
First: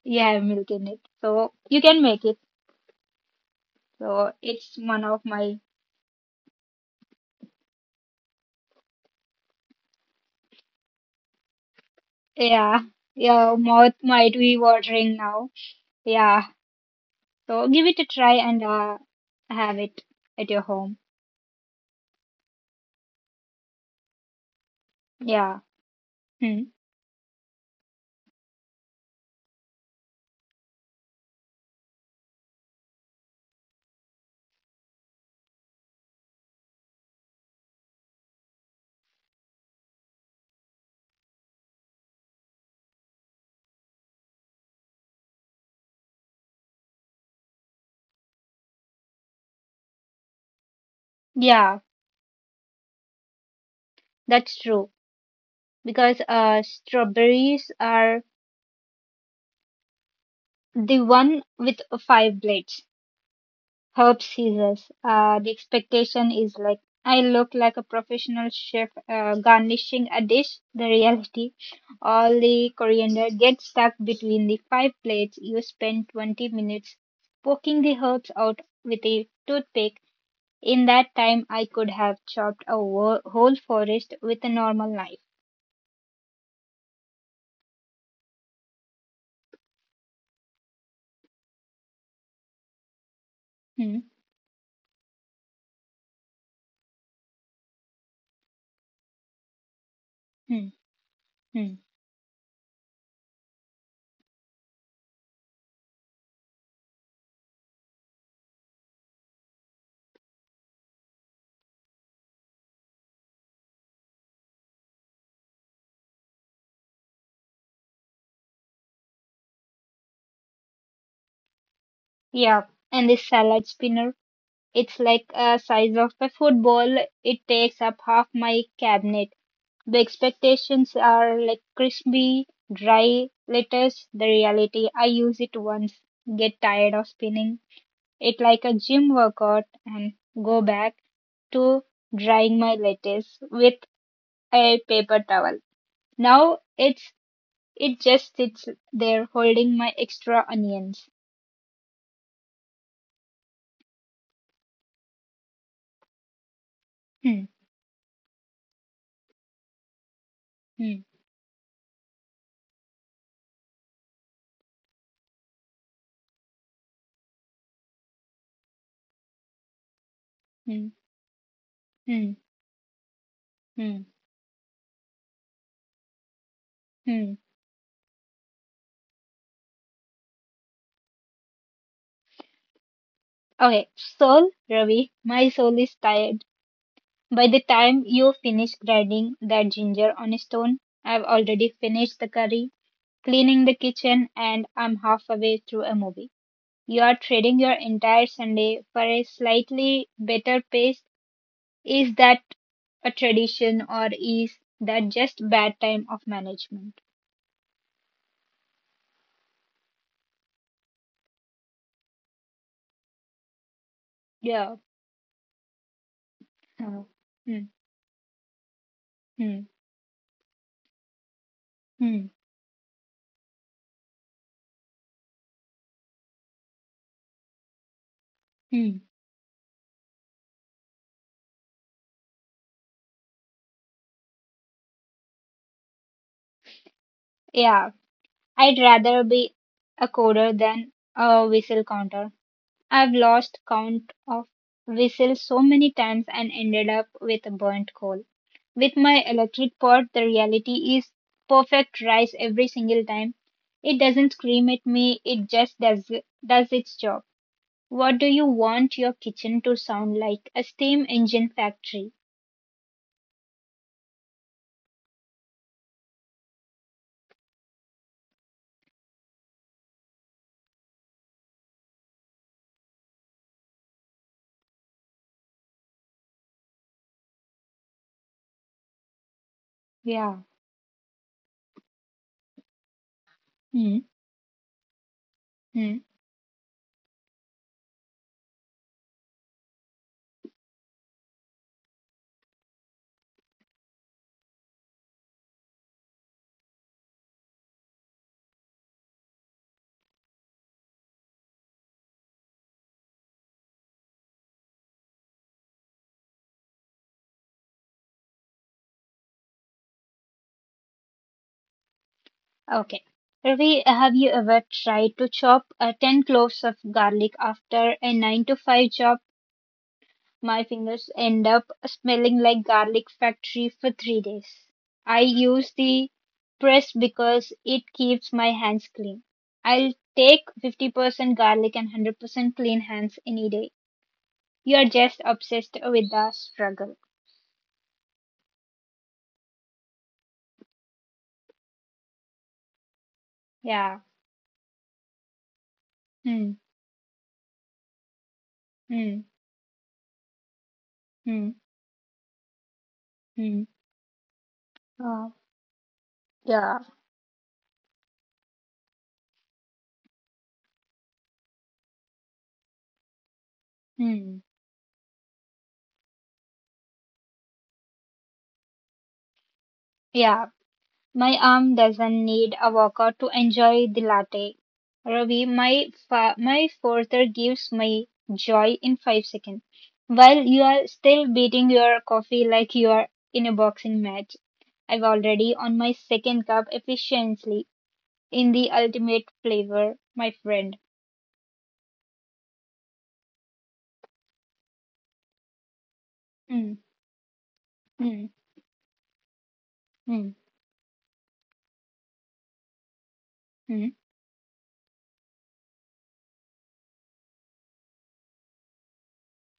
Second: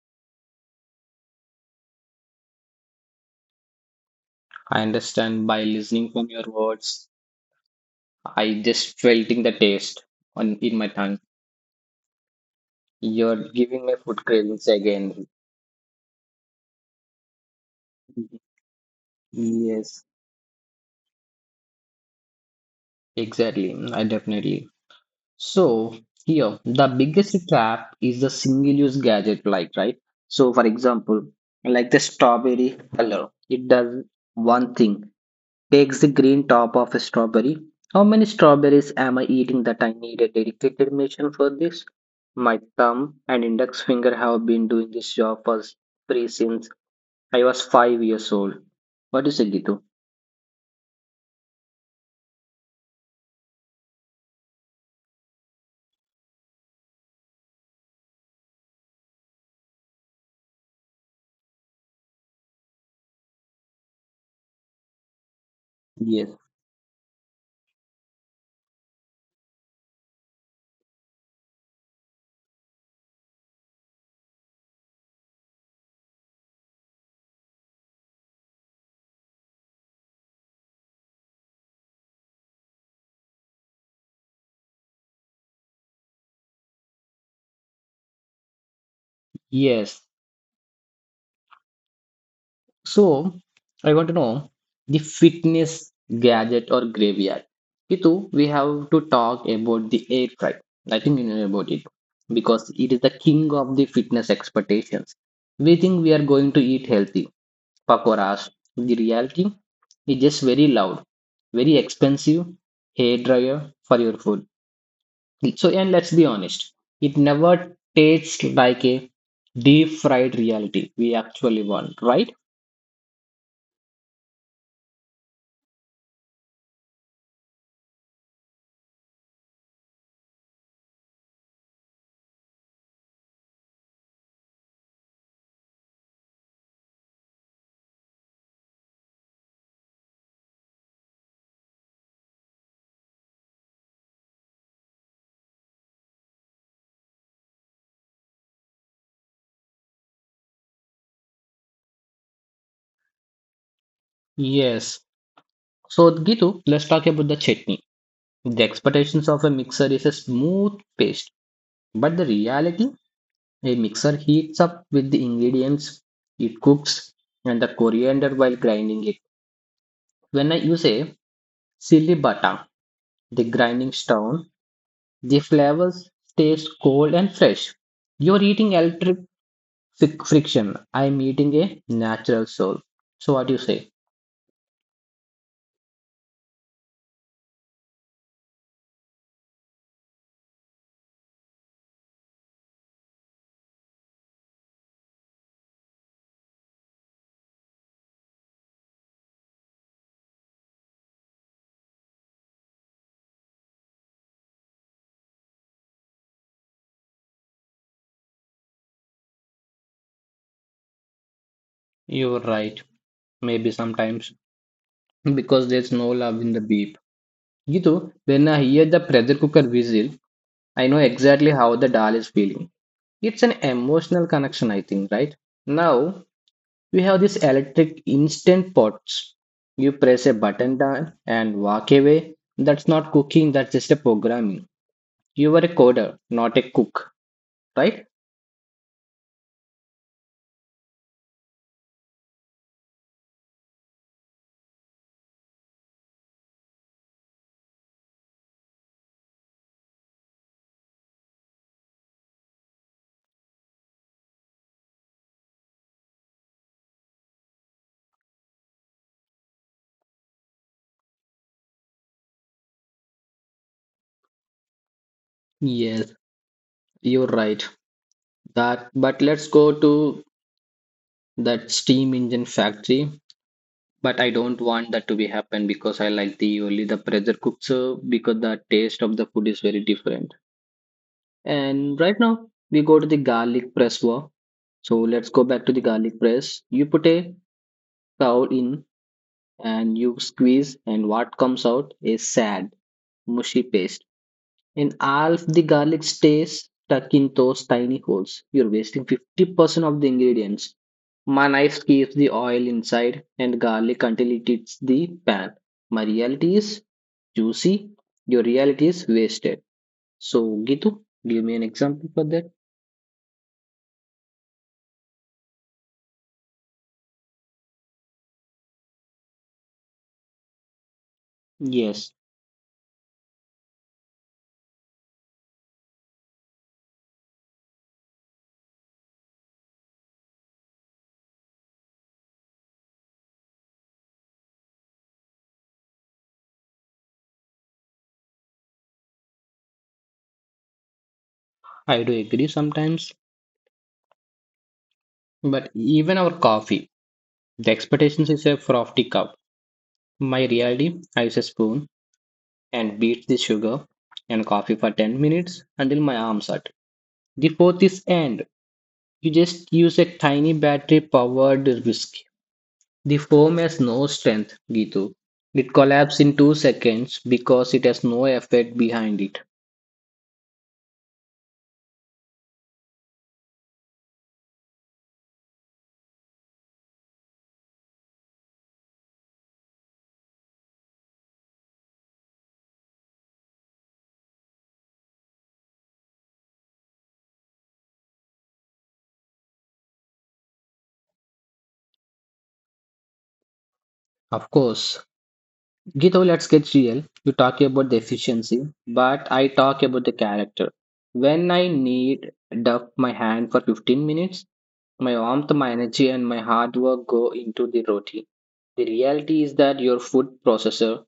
S2: Yeah, milk in it. So you can make it. So it's
S1: I
S2: one of
S1: understand
S2: my.
S1: by listening from your words. I just felting the taste on in my tongue.
S2: Yeah,
S1: You're
S2: yeah,
S1: giving me
S2: mouth
S1: food
S2: might
S1: cravings
S2: be watering
S1: again.
S2: now. Yeah. So give it a try and have
S1: Yes.
S2: it at your home.
S1: Exactly. I definitely.
S2: Yeah.
S1: So here, the
S2: Hmm.
S1: biggest trap is the single-use gadget like, right? So for example, like the strawberry color, it does one thing, takes the green top of a strawberry. How many strawberries am I eating that I need a dedicated machine for this? My thumb and index finger have been doing this job for free since I was 5 years old. What do you say, Gitu?
S2: Yeah, that's true. Because strawberries are the one with five blades. Herb scissors.
S1: Yes.
S2: The expectation is like I look like a professional chef garnishing a dish. The reality, all the coriander gets stuck between the five plates. You spend 20 minutes poking the herbs out with a toothpick. In that time, I could have chopped whole forest with a normal knife.
S1: Yes, so, I want to know the
S2: Hmm,
S1: fitness gadget or graveyard. Kitu, we have to talk about the air fry. I think you know about it
S2: hmm,
S1: because it is the
S2: hmm.
S1: king of the fitness expectations. We think we are going to eat healthy pakoras. The reality is just very loud, very expensive hair dryer for your food. So, and let's be honest, it never tastes like a deep fried reality we actually want, right?
S2: Yeah, and the salad spinner. It's like a size of a football. It takes up half my cabinet. The expectations are like crispy, dry letters. The reality, I use it once, get tired of spinning it like a gym workout, and go back to drying my lettuce with a paper towel. Now it just sits there holding my extra onions.
S1: Yes, so, Gitu, let's talk about the chutney. The
S2: Hmm,
S1: expectations of a mixer is a smooth paste, but the
S2: hmm,
S1: reality, a mixer heats up with the ingredients, it cooks, and the coriander while grinding it. When I use a silly
S2: hmm,
S1: bata, the
S2: hmm,
S1: grinding stone, the
S2: hmm,
S1: flavors taste cold and fresh. You're eating
S2: hmm.
S1: electric friction. I'm eating a natural soul. So, what do you say?
S2: Okay, soul, Ravi, my soul is tired. By the time you finish grinding that ginger on a stone, I've already finished the curry, cleaning the kitchen, and I'm halfway through a movie. You are trading your entire Sunday for a slightly better pace. Is that a tradition or is that just bad time of management?
S1: You're right. Maybe sometimes because there's no
S2: Yeah.
S1: love in the beef. You know, when
S2: Hmm.
S1: I hear the
S2: Hmm.
S1: pressure cooker whistle, I know
S2: Hmm.
S1: exactly how the doll is feeling. It's an
S2: Hmm.
S1: emotional connection, I think, right? Now we have these electric instant pots. You press a
S2: Hmm.
S1: button down and walk away. That's not cooking, that's just a programming. You are a coder, not a cook, right?
S2: Yeah. I'd rather be a coder than a whistle counter. I've lost count of whistles so many times and ended up with a burnt coal. With my electric pot, the reality is perfect rice every single time. It doesn't scream at me, it just does its job. What do you want your kitchen to sound like? A steam engine factory.
S1: Yes, you're right. That, but let's go to that steam engine factory, but I don't want that to be happen because I like the only the pressure cooked serve because the taste of the food is very different.
S2: Yeah.
S1: And right now we go to the garlic press war. So let's go
S2: Hmm.
S1: back to the garlic press. You put a
S2: Hmm.
S1: cow in and you squeeze, and what comes out is sad, mushy paste. And all of the garlic stays stuck in those tiny holes. You're wasting 50% of the ingredients. My knife keeps the oil inside and garlic until it hits the pan. My reality is juicy, your reality is wasted. So, Gitu, give me an example for that.
S2: Okay. Ravi, have you ever tried to chop 10 cloves of garlic after a 9 to 5 job?
S1: Yes,
S2: My fingers end up smelling like garlic factory for 3 days. I use the press because it keeps my hands clean. I'll take 50% garlic and 100% clean hands any day. You are just obsessed with the struggle.
S1: I do agree sometimes,
S2: Yeah.
S1: but even our coffee, the
S2: Hmm.
S1: expectations is a frothy cup. My
S2: Hmm.
S1: reality, I use a spoon
S2: Hmm.
S1: and beat the sugar and coffee for
S2: Hmm.
S1: 10 minutes until my arms hurt.
S2: Uh,
S1: The fourth is
S2: yeah.
S1: end. You just use a tiny battery powered whisk. The foam has no strength, Gitu. It
S2: Hmm.
S1: collapses in 2 seconds because it has no effect behind it.
S2: Yeah. My arm doesn't need a workout to enjoy the latte. Ravi, my father gives me joy in 5 seconds. While you are still beating your coffee like you are in a boxing match, I've already on my second cup efficiently in the ultimate flavor, my friend.
S1: Of course. Gitu, let's get real. You talk about the
S2: Mm,
S1: efficiency, but I
S2: mm,
S1: talk about the character. When I
S2: mm,
S1: need duck my hand for 15 minutes, my
S2: mm.
S1: warmth, my energy, and my hard work go into the roti. The reality is that your food processor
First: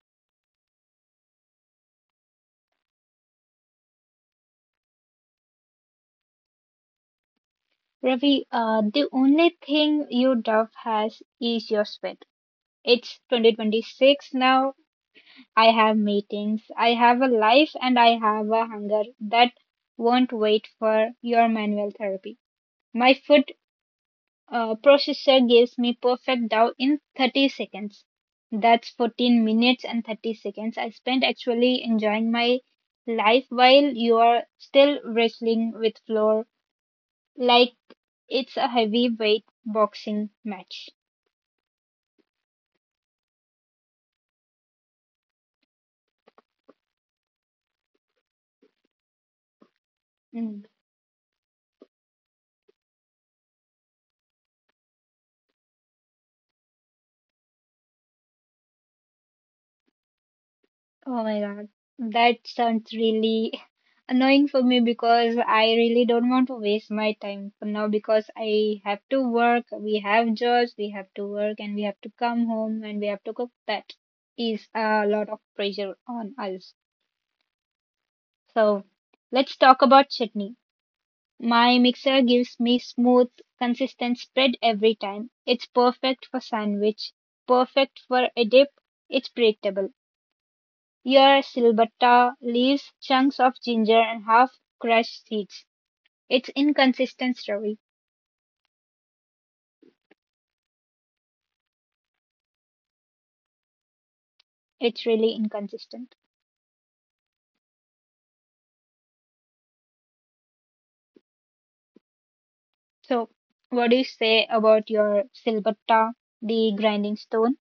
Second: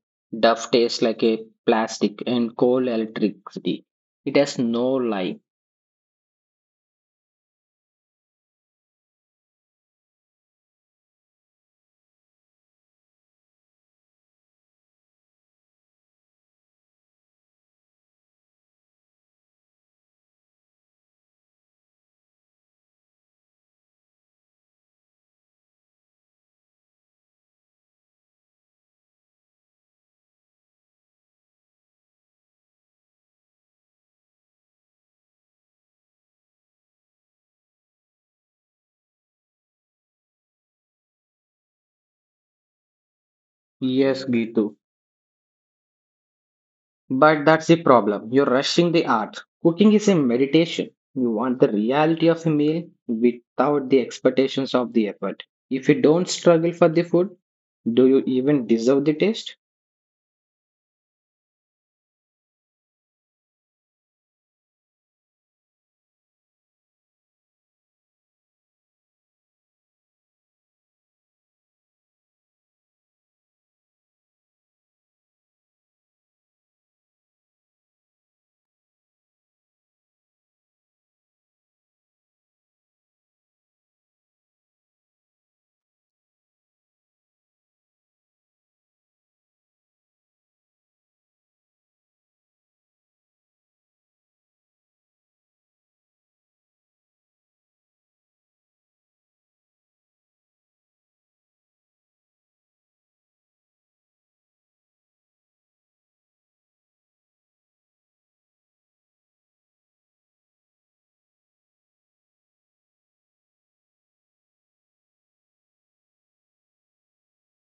S1: duff tastes like a plastic and coal electricity. It has no life.
S2: Ravi, the only thing you dove has is your sweat. It's 2026 now. I have meetings, I have a life, and I have a hunger that won't wait for your manual therapy. My food processor gives me perfect dough in 30 seconds. That's 14 minutes and 30 seconds I spent actually enjoying my life while you are still wrestling with floor like it's a heavyweight boxing match.
S1: Yes, Gitu. But that's the problem. You're rushing the art. Cooking is a
S2: Mm.
S1: meditation. You want the reality of a meal without the expectations of the effort. If you don't struggle for the food, do you even deserve the taste?
S2: Oh my God, that sounds really annoying for me because I really don't want to waste my time for now because I have to work, we have jobs, we have to work, and we have to come home and we have to cook. That is a lot of pressure on us. So let's talk about chutney. My mixer gives me smooth, consistent spread every time. It's perfect for sandwich, perfect for a dip. It's predictable. Your ciabatta leaves, chunks of ginger, and half-crushed seeds. It's inconsistent, Ravi. It's really inconsistent. So, what do you say about your ciabatta, the grinding stone?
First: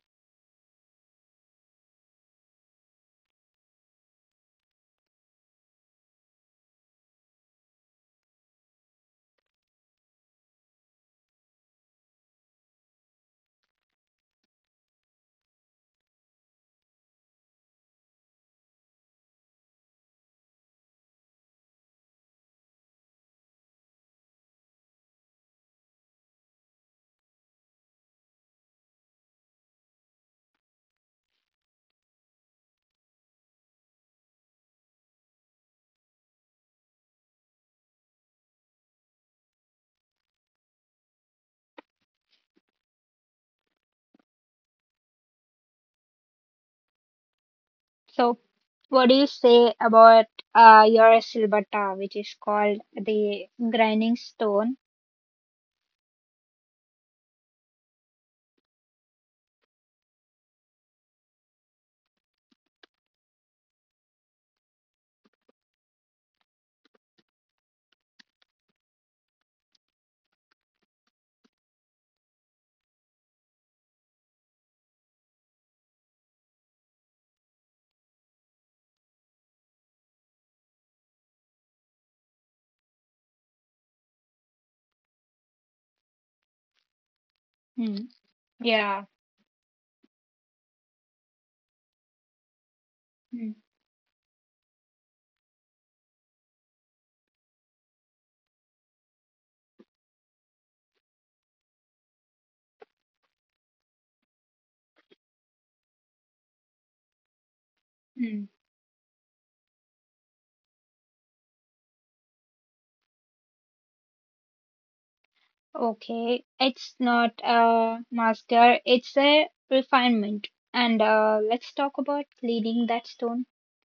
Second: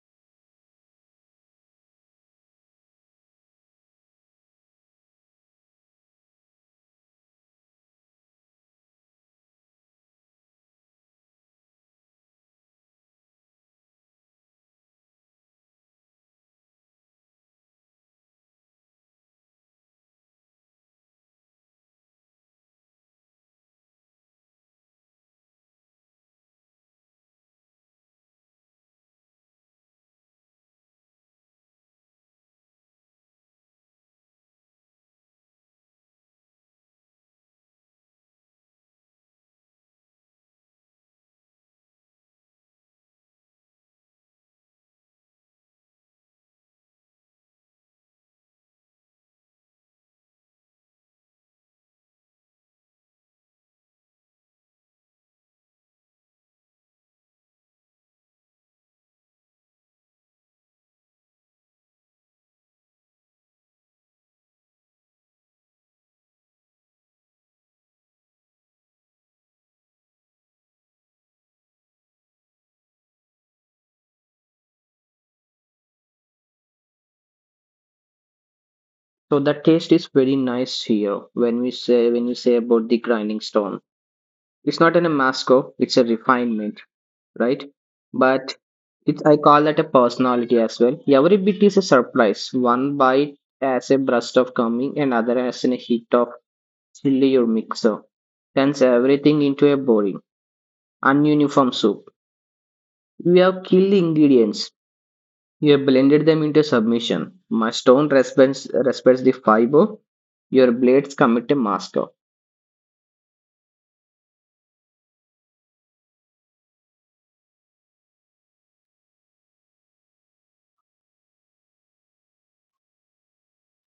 S2: So, what do you say about your ciabatta, which is called the grinding stone?
S1: So the taste is very nice here when you say about the grinding stone. It's not an amasco. It's a refinement, right?
S2: Hmm.
S1: But
S2: Yeah.
S1: it's I call that a personality as well. Every bit is a surprise. One bite
S2: Hmm.
S1: as a burst of coming, another as a hit of chill your mixer. Turns everything into a boring, ununiform soup. You have killed the ingredients. You have blended them into submission. My stone
S2: Hmm.
S1: respects the fiber. Your blades commit a master.
S2: Okay, it's not a mascara, it's a refinement. And let's talk about cleaning that stone.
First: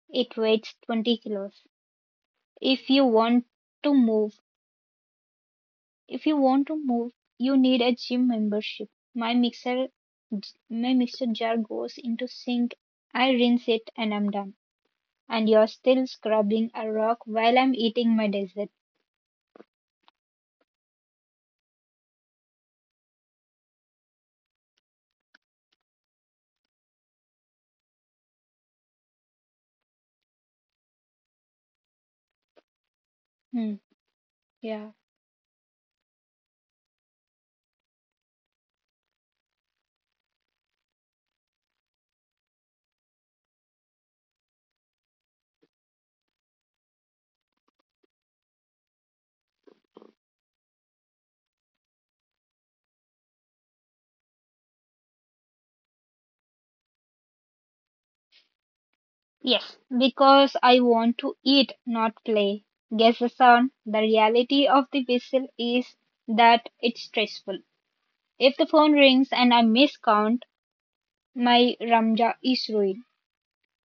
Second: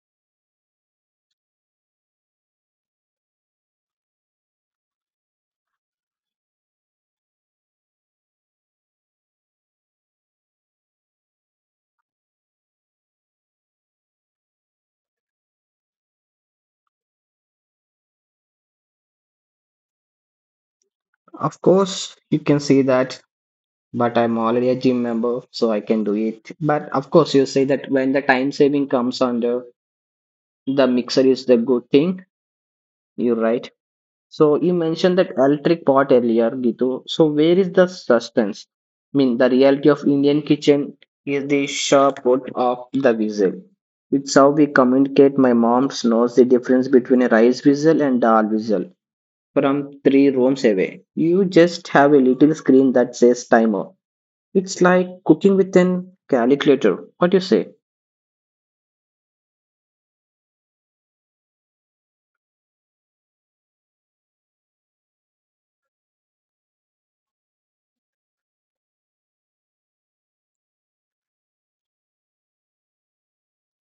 S2: It weighs 20 kilos. If you want to move, if you want to move, you need a gym membership. My mixer, my mixer jar goes into sink. I rinse it and I'm done. And you're still scrubbing a rock while I'm eating my dessert.
S1: Of course, you can say that, but I'm already a gym member, so I can do it. But of course, you say that when the time saving comes under the mixer is the good thing. You're right.
S2: Hmm.
S1: So you mentioned
S2: Yeah.
S1: that electric pot earlier, Gitu. So where is the substance? I mean, the reality of Indian kitchen is the sharp put of the whistle. It's how we communicate. My mom knows the difference between a rice whistle and dal whistle from 3 rooms away. You just have a little screen that says timer. It's like cooking with an calculator. What do you say?
S2: Yes, because I want to eat, not play. Guess the sound. The reality of the whistle is that it's stressful. If the phone rings and I miscount, my Ramja is ruined.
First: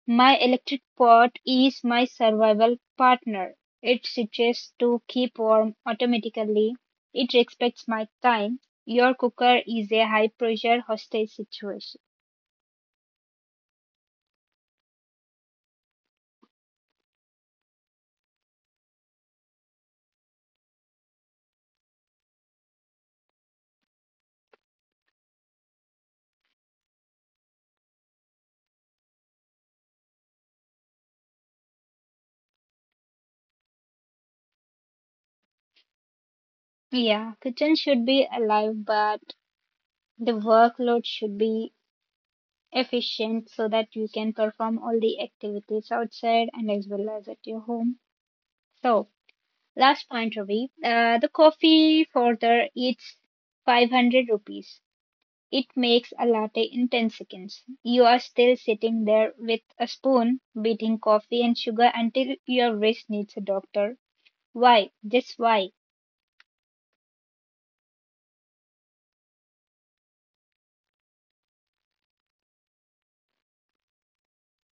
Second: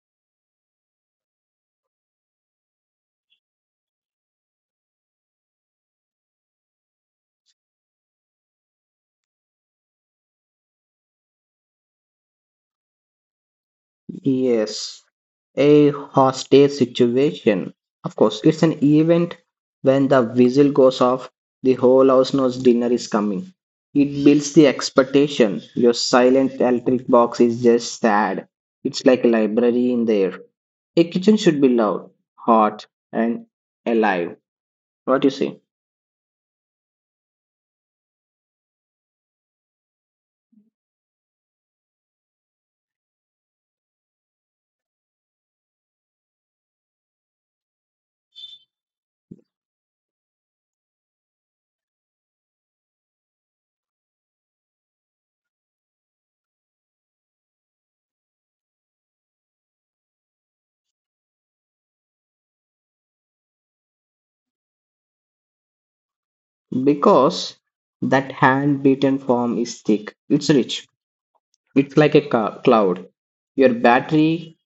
S2: My electric pot is my survival partner. It switches to keep warm automatically. It respects my time. Your cooker is a high pressure hostage situation.
S1: Yes, a hostage situation. Of course, it's an event when the whistle goes off, the whole house knows dinner is coming. It builds the expectation. Your silent electric box is just sad. It's like a library in there. A kitchen should be loud, hot, and alive. What you say?
S2: Yeah, kitchen should be alive, but the workload should be efficient so that you can perform all the activities outside and as well as at your home. So, last point, Ravi. The coffee, for the it's 500 rupees. It makes a latte in 10 seconds. You are still sitting there with a spoon, beating coffee and sugar until your wrist needs a doctor. Why? Just why?
S1: Because that hand beaten form is thick. It's rich. It's like a cloud. Your battery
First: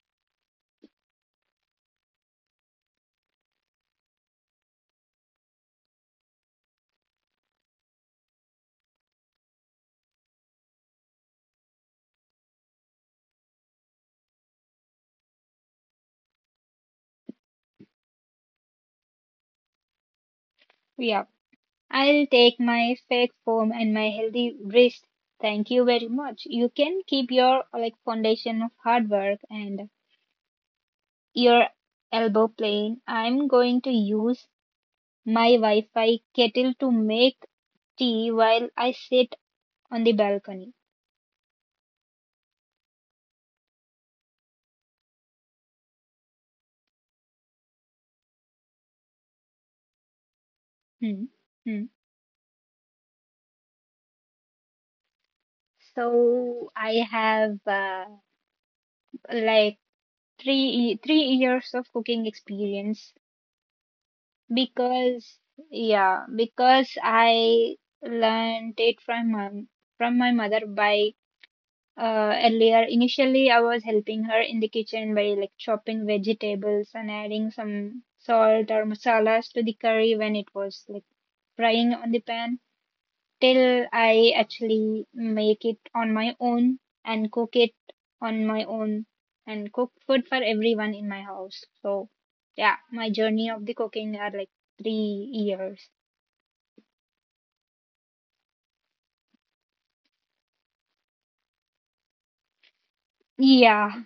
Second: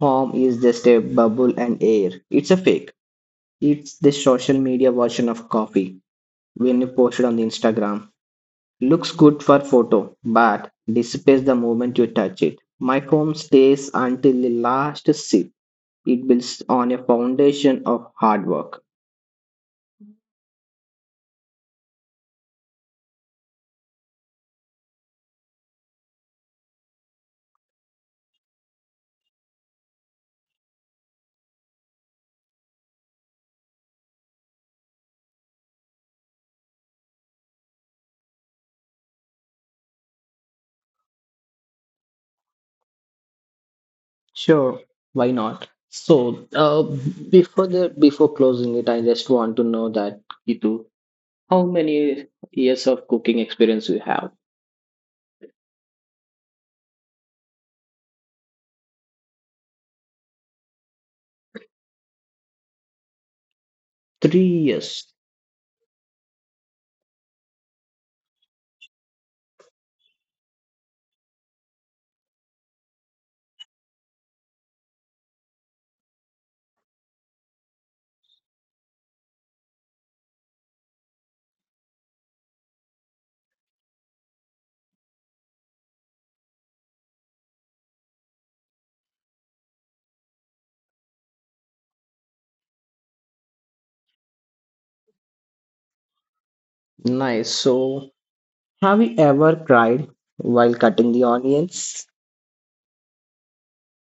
S1: form is just a bubble and air. It's a fake. It's the social media version of coffee when you post it on the Instagram. Looks good for photo, but disappears the moment you touch it. My foam stays until the last sip. It builds on a foundation of hard work.
S2: Yeah. I'll take my fake foam and my healthy wrist. Thank you very much. You can keep your like foundation of hard work and your elbow plane. I'm going to use my Wi-Fi kettle to make tea while I sit on the balcony.
S1: Sure, why not? So, before the before closing it, I just want to know that Itu,
S2: Hmm.
S1: how
S2: Hmm.
S1: many years of cooking experience you have?
S2: So I have like three years of cooking experience,
S1: 3 years.
S2: because, yeah because I learned it from mom, from my mother by earlier. Initially, I was helping her in the kitchen by like chopping vegetables and adding some salt or masalas to the curry when it was like frying on the pan. Till I actually make it on my own and cook it on my own and cook food for everyone in my house. So, yeah, my journey of the cooking are like 3 years.
S1: Nice. So, have you ever cried while cutting the onions?
S2: Yeah,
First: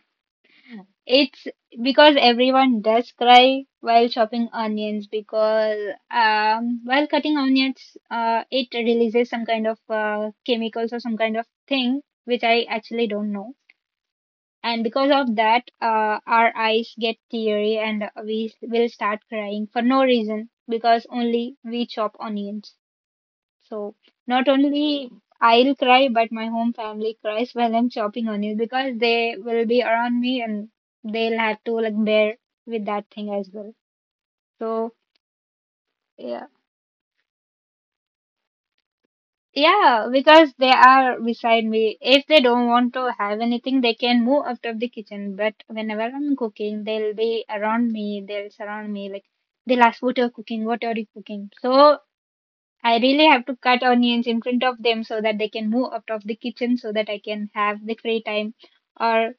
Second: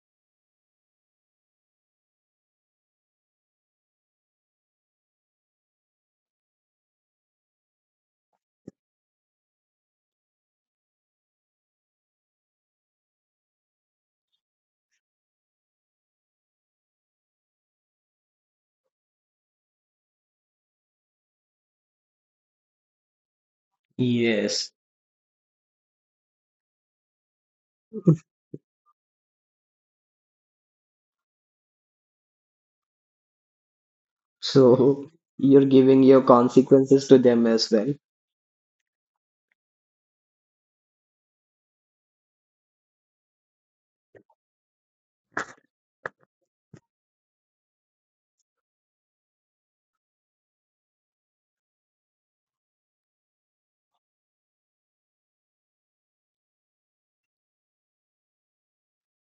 S2: it's because everyone does cry while chopping onions because while cutting onions, it releases some kind of chemicals or some kind of thing which I actually don't know. And because of that, our eyes get teary and we will start crying for no reason because only we chop onions. So not
S1: Yes.
S2: only I'll cry, but my home family cries while I'm chopping onions because they will be around me and they'll have to like bear with that thing as well. So,
S1: So you're giving your
S2: yeah.
S1: consequences to them as well.
S2: Yeah, because they are beside me. If they don't want to have anything, they can move out of the kitchen. But whenever I'm cooking, they'll be around me. They'll surround me. Like, they'll ask, what are you cooking? What are you cooking? So I really have to cut onions in front of them so that they can move out of the kitchen so that I can have the free time, or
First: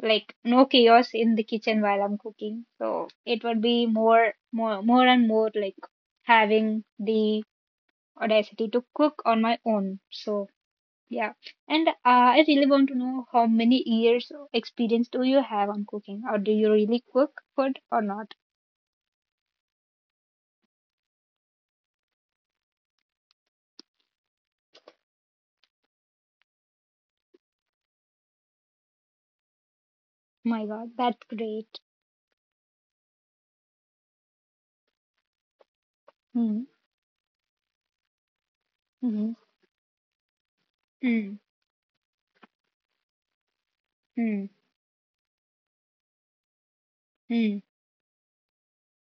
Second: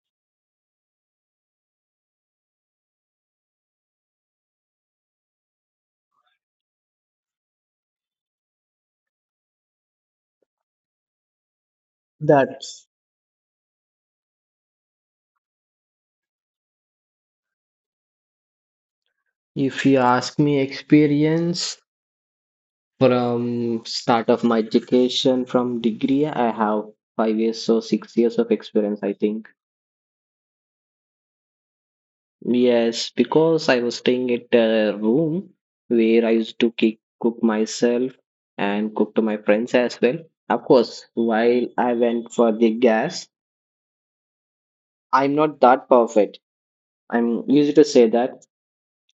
S2: like no chaos in the kitchen while I'm cooking. So it would be more, more, more and more like having the audacity to cook on my own. So. Yeah. And I really
S1: That's,
S2: want to know, how many years of experience do you have on cooking, or do you really cook food or not?
S1: if you ask me, experience from start of my education from degree, I have 5 years or 6 years of experience, I think.
S2: My God, that's great.
S1: Yes, because I was staying at a room where I used
S2: Hmm.
S1: to cook myself and cook to
S2: Hmm.
S1: my friends as well. Of course,
S2: Hmm.
S1: while I went for the gas,
S2: Hmm.
S1: I'm not that perfect. I'm
S2: Hmm.
S1: used to say that.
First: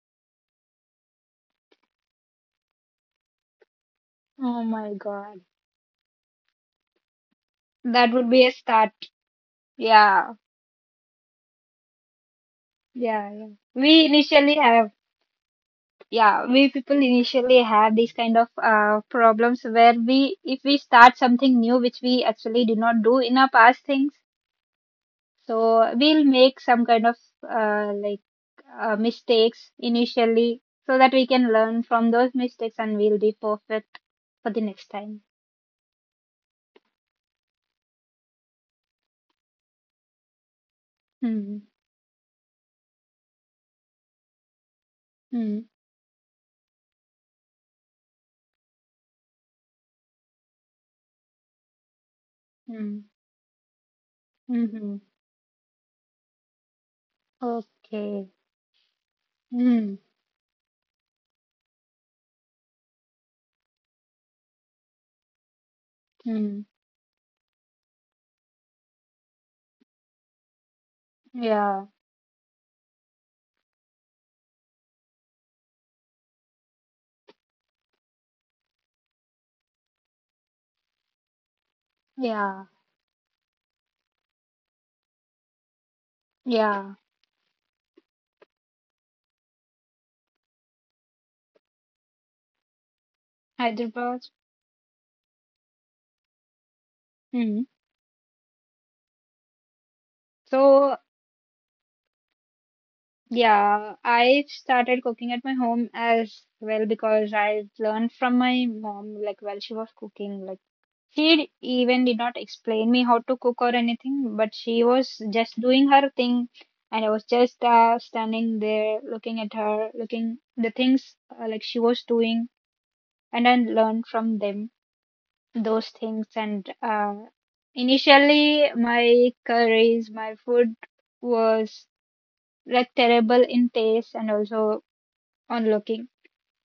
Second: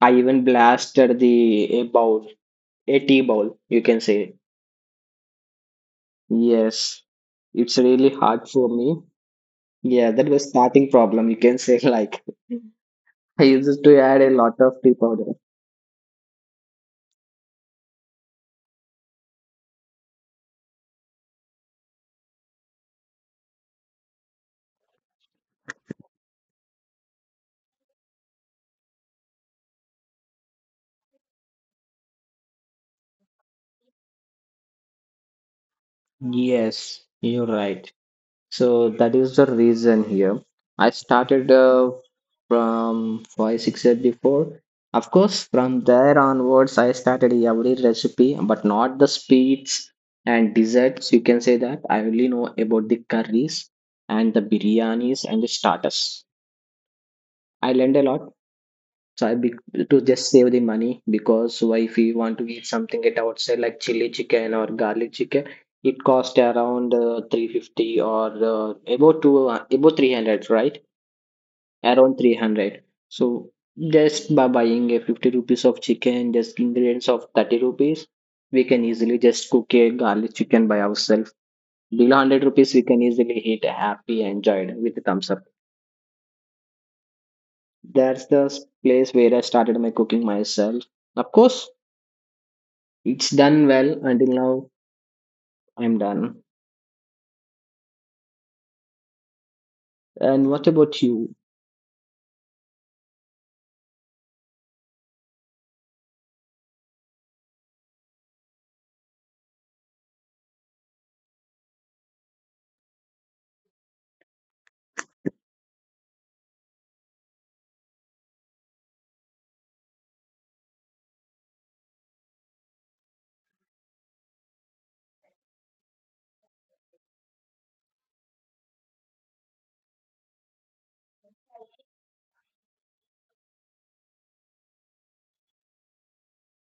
S1: I even blasted the a bowl, a tea bowl, you can say.
S2: Oh my God,
S1: Yes, it's really
S2: that would be
S1: hard
S2: a
S1: for
S2: start.
S1: me. Yeah, that
S2: Yeah.
S1: was starting problem, you can say like
S2: Yeah.
S1: I
S2: Yeah.
S1: used to
S2: We
S1: add a
S2: initially
S1: lot of
S2: have.
S1: tea powder.
S2: Yeah, we people initially have these kind of problems where if we start something new, which we actually did not do in our past things, so we'll make some kind of uh, like mistakes initially so that we can learn from those mistakes and we'll be perfect for the next time.
S1: Yes, you're right. So that is the reason here. I started
S2: Hmm.
S1: from 5, 6 years before. Of course,
S2: Hmm.
S1: from there onwards, I started every recipe, but not the sweets and desserts. You can say that I only know about the
S2: Hmm.
S1: curries and the
S2: Mm-hmm.
S1: biryanis and the starters. I learned a lot
S2: Okay.
S1: so I be to
S2: Hmm.
S1: just save the money because why if we want to eat something at outside like chili chicken or garlic chicken, it cost
S2: Hmm.
S1: around 350 or about 300, right?
S2: Yeah.
S1: Around 300. So just by buying a 50 rupees of chicken, just ingredients of 30 rupees, we can easily just cook a garlic chicken by ourselves. Below 100
S2: Yeah.
S1: rupees, we can easily eat happy, enjoyed with the thumbs up.
S2: Yeah.
S1: That's the place where I started my cooking myself. Of course, it's done well until
S2: Hyderabad.
S1: now. I'm done.
S2: Hmm.
S1: And what about
S2: So
S1: you?
S2: yeah, I started cooking at my home as well because I learned from my mom, like while she was cooking like She even did not explain me how to cook or anything, but she was just doing her thing, and I was just standing there looking at her, looking the things like she was doing, and I learned from them those things. And Initially, my curries, my food was like terrible in taste and also on looking,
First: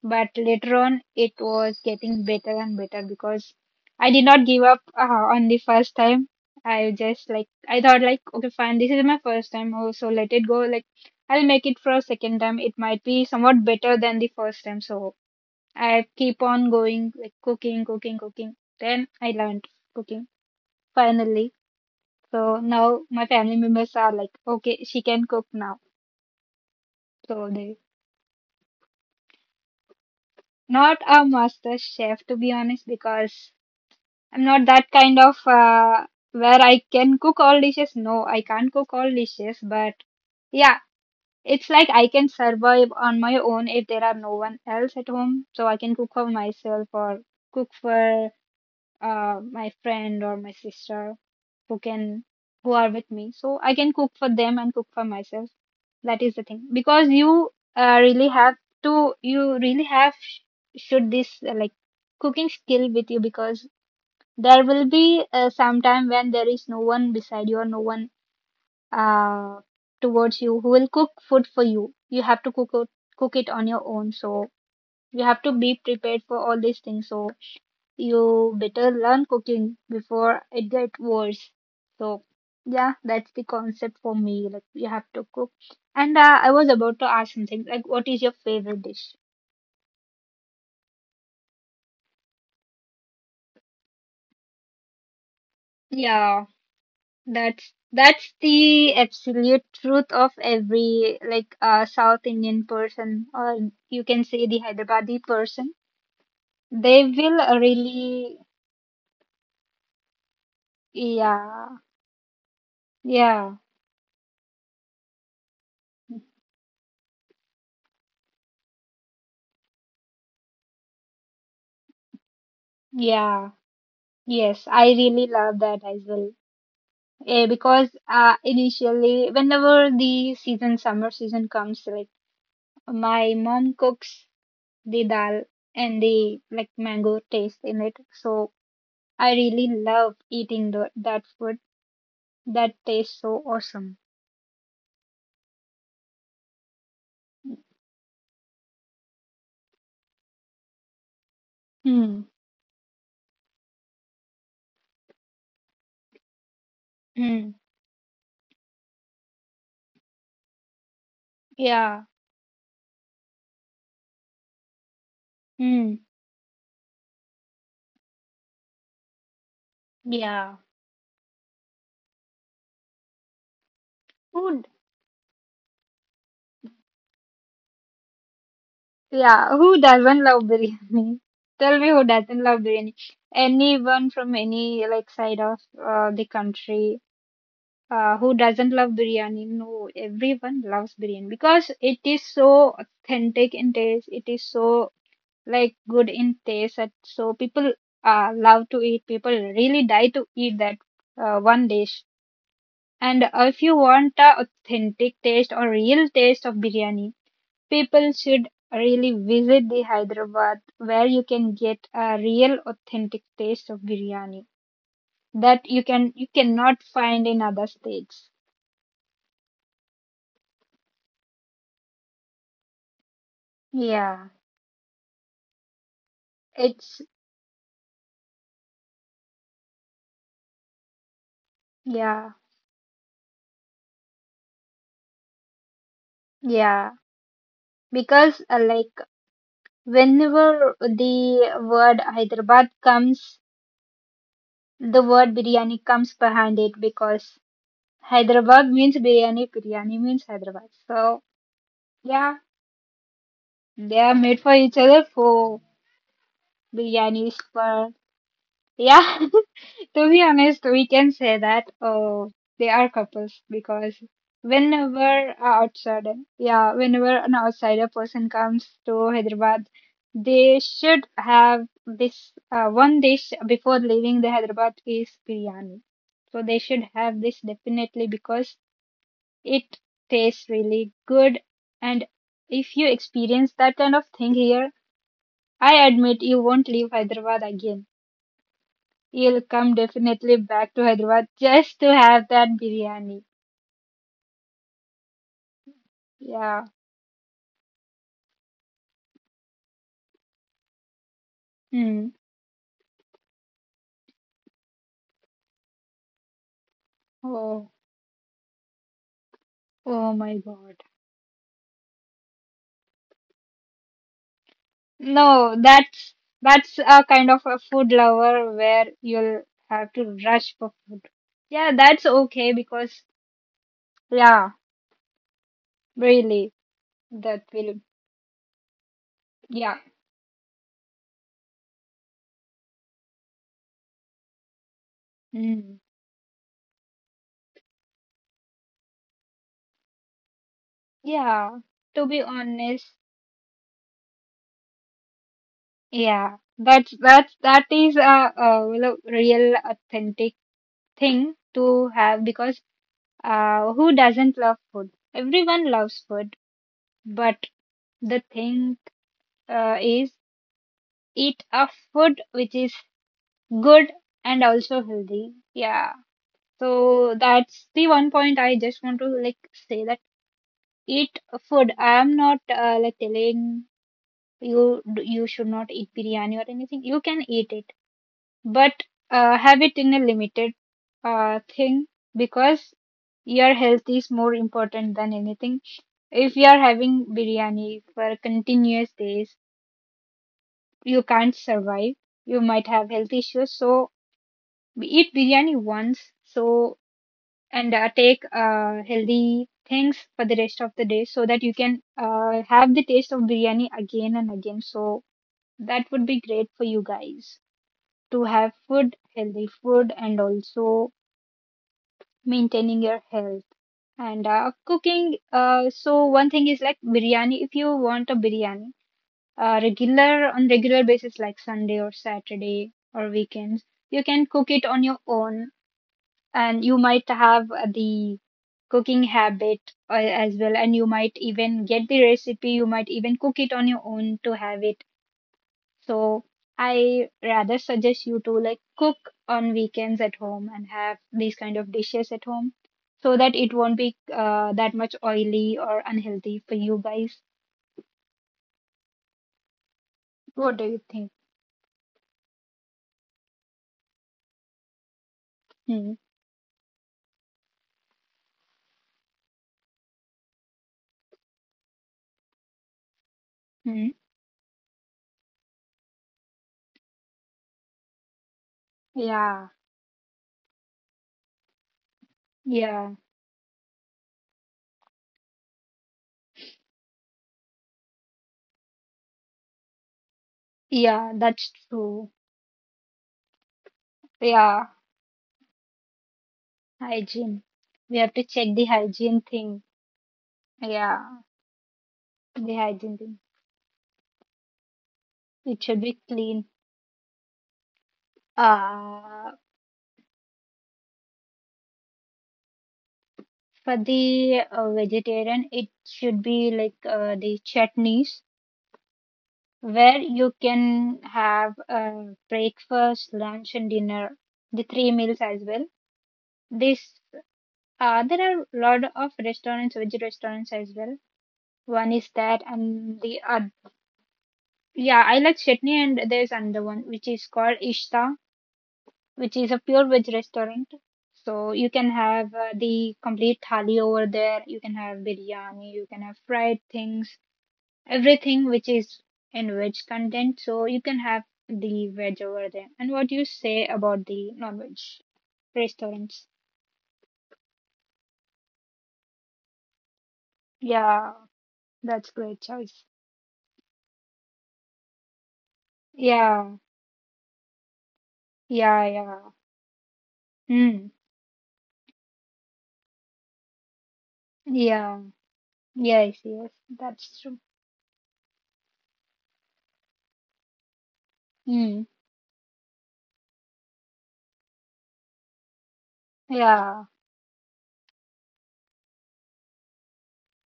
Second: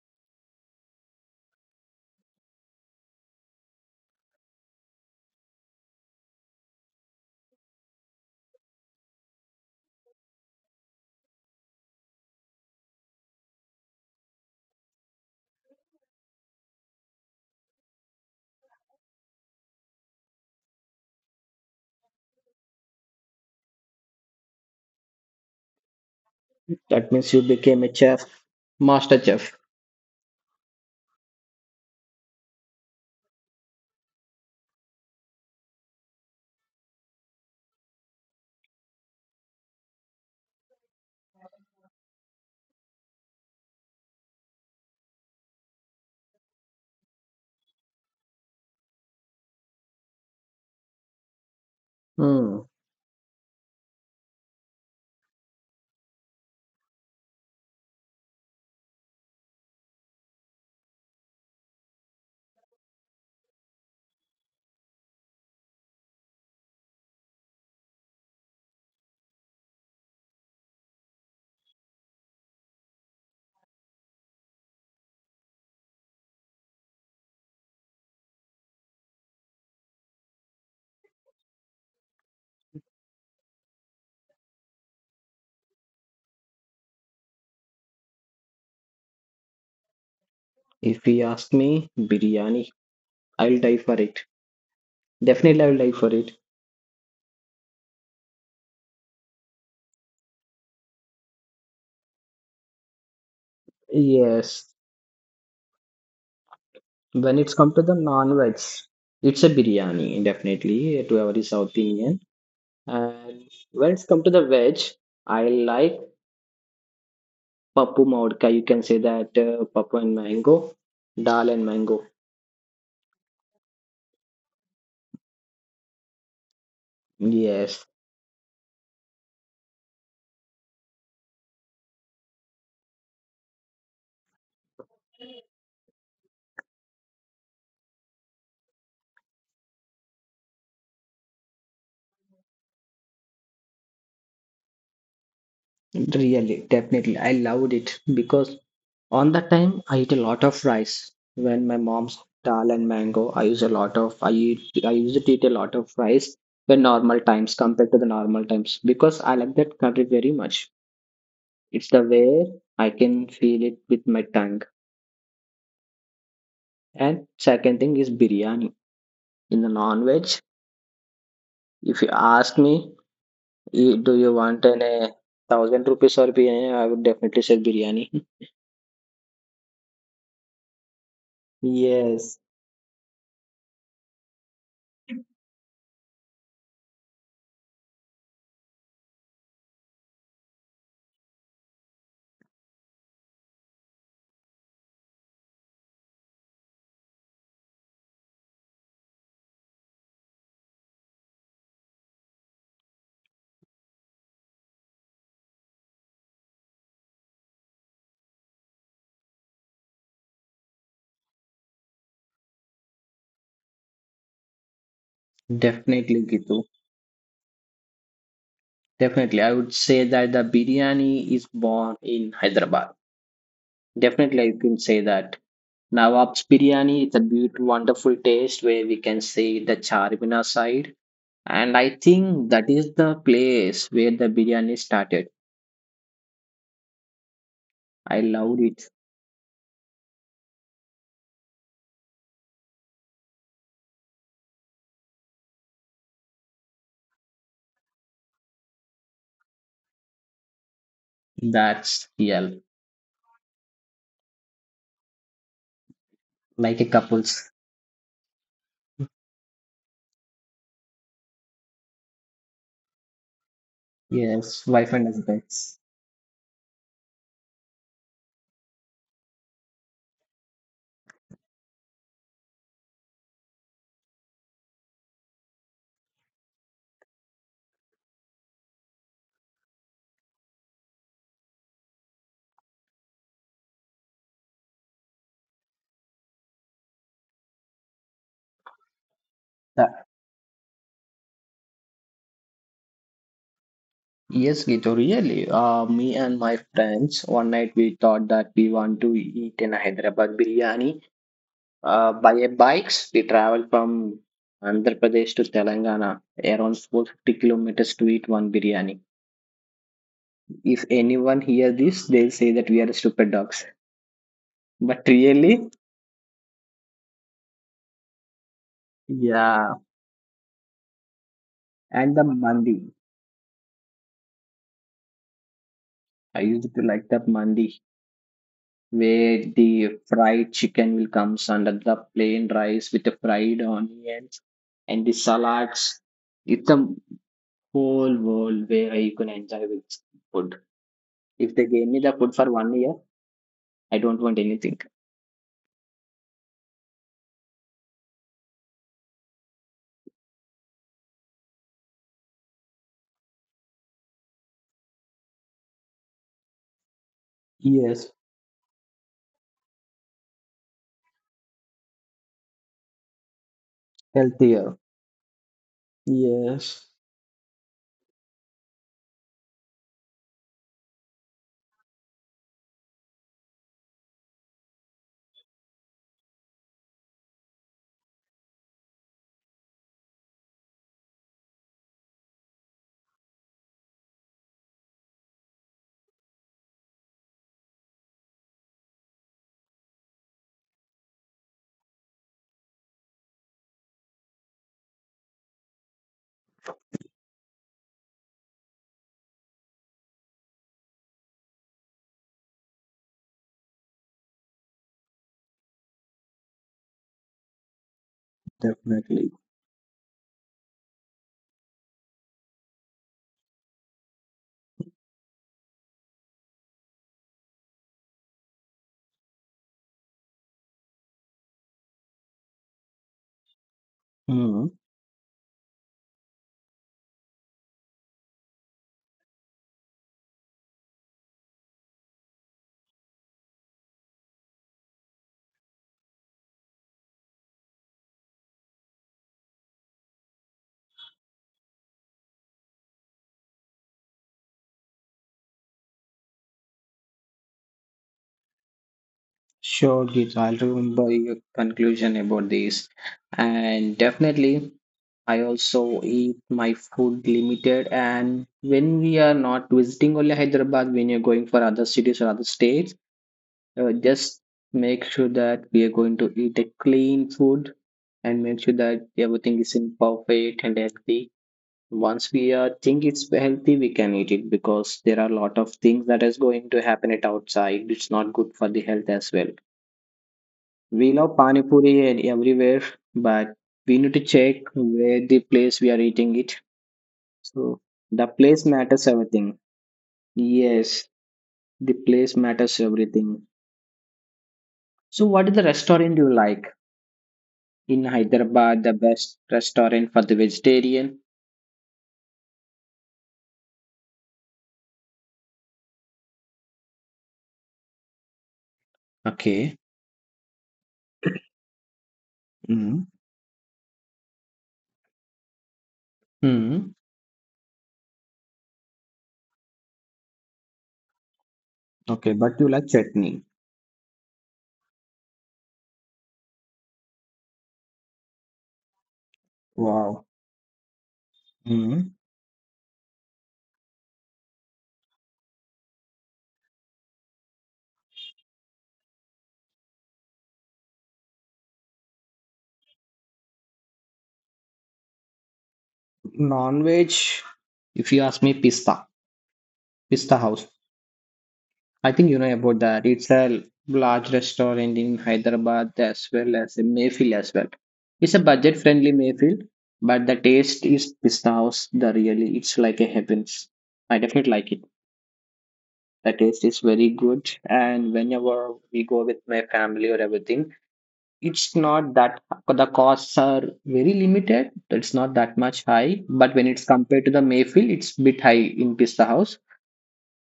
S2: but later on it was getting better and better because I did not give up on the first time. I just, like, I thought like, okay, fine, this is my first time, oh, so let it go, like I'll make it for a second time, it might be somewhat better than the first time, so I keep on going, like cooking, cooking, cooking, then I learned cooking finally. So now my family members are like, okay, she can cook now,
S1: That means you
S2: so they
S1: became a chef, master chef.
S2: not a master chef, to be honest, because I'm not that kind of where I can cook all dishes. No, I can't cook all dishes, but yeah, it's like I can survive on my own if there are no one else at home. So I can cook for myself or cook for my friend or my sister who can
S1: Hmm.
S2: who are with me. So I can cook for them and cook for myself. That is the thing because uh, really have you really have sh- should this cooking skill with you, because there will be some time when there is no one beside you, or no one uh, towards you, who will cook food for you. You have to cook it on your own. So you have to be prepared for all these things. So you better learn cooking before it gets worse. So yeah, that's the concept for me. Like, you have to cook. And I was about to ask something, like, what is your favorite dish?
S1: If you ask me, biryani, I'll die for it. Definitely, I'll die for it.
S2: Yeah. That's the absolute truth of every like South Indian person, or you can say
S1: Yes.
S2: the Hyderabadi person. They
S1: When it's
S2: will
S1: come to the
S2: really,
S1: non-veg, it's a biryani, definitely, to every South
S2: yeah,
S1: Indian. And
S2: yeah,
S1: when it's come to the veg, I like pappu mavodka. You can say that pappu and mango, dal and mango.
S2: yeah, yes. I really love that as well. Eh,
S1: Yes.
S2: because initially, whenever the summer season comes, like my mom cooks the dal and the like mango taste in it, so I really love eating that food. That tastes so awesome.
S1: Really, definitely. I loved it because on that time I eat a lot of rice. When my mom's
S2: Hmm.
S1: dal and mango, I used to eat a lot of rice when normal times
S2: Hmm.
S1: compared to the normal times because I like that curry very much. It's the
S2: Yeah.
S1: way I can feel it with my tongue.
S2: Hmm.
S1: And second thing is biryani. In the non-veg,
S2: Yeah.
S1: if you ask me, "Eh, do you want
S2: Who, d-
S1: an a thousand rupees or biryani?" I would definitely say biryani.
S2: yeah, who doesn't love biryani? Tell me who
S1: Yes,
S2: doesn't love biryani. Anyone from any like side of the country, who doesn't love biryani? No, everyone loves biryani because it is so authentic in taste. It is so like good in taste that so people love to eat. People really die to eat that one dish. And if you want a authentic taste or real taste of biryani, people should really visit the Hyderabad where you can get a real authentic taste of biryani that
S1: definitely,
S2: you
S1: Gitu.
S2: cannot find in other states.
S1: Definitely, I would say that the biryani is born in Hyderabad.
S2: Yeah,
S1: Definitely, I can say that. Nawab's biryani
S2: it's
S1: is a beautiful, wonderful taste where we can see the Charminar side. And I
S2: yeah,
S1: think that is the place where the biryani started.
S2: yeah.
S1: I
S2: Because
S1: loved it.
S2: whenever the word Hyderabad comes, the word biryani comes behind it, because Hyderabad means biryani, biryani means Hyderabad. So.
S1: That's
S2: Yeah,
S1: real.
S2: they are made for each other, for
S1: Like a
S2: biryanis
S1: couple's.
S2: for yeah. To be honest, we can say that, oh, they are couples, because
S1: Yes, wife and
S2: whenever
S1: husbands.
S2: outside yeah, whenever an outsider person comes to Hyderabad, they should have this one dish before leaving the Hyderabad, is biryani. So they should have this definitely, because it tastes really good, and if you experience that kind of thing here, I admit you won't leave Hyderabad again. You'll come
S1: That-
S2: definitely back to Hyderabad just to have that biryani.
S1: Yes, Gito, really. Me and my
S2: Yeah.
S1: friends, one night we thought that we want to eat in a Hyderabad biryani.
S2: Hmm.
S1: By a bikes, we travel from Andhra Pradesh to Telangana, around 450
S2: Oh.
S1: kilometers to eat one biryani.
S2: Oh my God.
S1: If anyone hear this, they'll say that we are stupid dogs. But
S2: No,
S1: really,
S2: that's a kind of a food lover where you'll
S1: yeah.
S2: have to rush for food. Yeah, that's
S1: And the
S2: okay
S1: mandi,
S2: because yeah,
S1: I
S2: really,
S1: used to like that
S2: that will
S1: mandi, where
S2: yeah.
S1: the fried chicken will comes under the plain rice with the fried onions and the
S2: Hmm.
S1: salads. It's a whole world where you can enjoy with food. If
S2: Yeah.
S1: they gave me
S2: To
S1: the
S2: be
S1: food for one
S2: honest,
S1: year, I don't want anything.
S2: yeah. That is a real authentic thing to have, because who doesn't love food? Everyone loves food, but
S1: Yes,
S2: the thing is eat a food which is good and
S1: healthier.
S2: also healthy. Yeah.
S1: Yes,
S2: So that's the one point I just want to like say, that eat food. I am not like telling you should not eat biryani or anything. You can eat it, but have it in a limited thing, because your health is more important than anything. If you are having biryani for continuous days, you can't survive. You might have health issues. So eat biryani once. So and take healthy things for the rest of the day, so that you can have the taste of biryani again and again. So that would be great for you guys, to have food,
S1: definitely.
S2: healthy food, and also maintaining your health. And cooking, so one thing is like biryani, if you want a biryani regular on regular basis like Sunday or Saturday or weekends, you can cook
S1: Hmm.
S2: it on your own, and you might have the cooking habit as well, and you might even get the recipe, you might even cook it on your own to have it. So I rather suggest you to like cook on weekends at home and have these kind of dishes at home, so that it won't be that much oily or unhealthy for you guys.
S1: Sure, Geeta. I'll
S2: What do you
S1: remember
S2: think?
S1: your conclusion about this. And definitely, I
S2: Hmm.
S1: also eat my food limited. And when we are not visiting only Hyderabad, when you're going for other cities or other states,
S2: Hmm.
S1: just make sure that we are going to eat a clean food and make sure that
S2: Yeah.
S1: everything is in perfect and healthy once we
S2: Yeah.
S1: think it's healthy, we can eat it because there are a lot of things that is going to happen it outside, it's not good for the health as well. We
S2: Yeah,
S1: love
S2: that's
S1: pani puri
S2: true.
S1: and everywhere, but we need to check
S2: Yeah.
S1: where the place we are eating it.
S2: Hygiene.
S1: So
S2: We have
S1: the
S2: to check
S1: place
S2: the
S1: matters
S2: hygiene
S1: everything.
S2: thing.
S1: Yes,
S2: Yeah.
S1: the place
S2: The
S1: matters
S2: hygiene thing.
S1: everything. So what is the
S2: It should be
S1: restaurant you
S2: clean.
S1: like in Hyderabad, the
S2: Uh,
S1: best restaurant for the vegetarian?
S2: for the vegetarian, it should be like the chutneys,
S1: Okay.
S2: where you can have
S1: Mm.
S2: breakfast, lunch, and dinner, the three meals as well. This
S1: Mm.
S2: There are a lot of restaurants, veg restaurants as well. One is
S1: Okay,
S2: that,
S1: but you like
S2: and the
S1: chutney.
S2: other, yeah, I like chutney, and there's another one which is called Ishta, which is a pure veg
S1: Wow.
S2: restaurant. So you can
S1: Mm.
S2: have the complete thali over there. You can have biryani. You can have fried things, everything which is in veg content. So you can have the veg over there. And what do you say about the non-veg restaurants?
S1: Non-veg, if you ask me, Pista, Pista House.
S2: Yeah, that's
S1: I think you
S2: great
S1: know about
S2: choice.
S1: that. It's a large restaurant in Hyderabad as
S2: Yeah,
S1: well as in Mayfield as well. It's a
S2: yeah,
S1: budget-friendly
S2: yeah.
S1: Mayfield, but the taste
S2: Mm.
S1: is Pista House. The really, it's like a heavens. I definitely like it.
S2: Yeah, yes,
S1: The
S2: yes,
S1: taste is very
S2: that's true.
S1: good, and whenever we go with my family or everything, it's
S2: Mm.
S1: not that the costs are very limited. It's not that much high, but when
S2: Yeah,
S1: it's compared to the Mayfield, it's bit high in Pista House.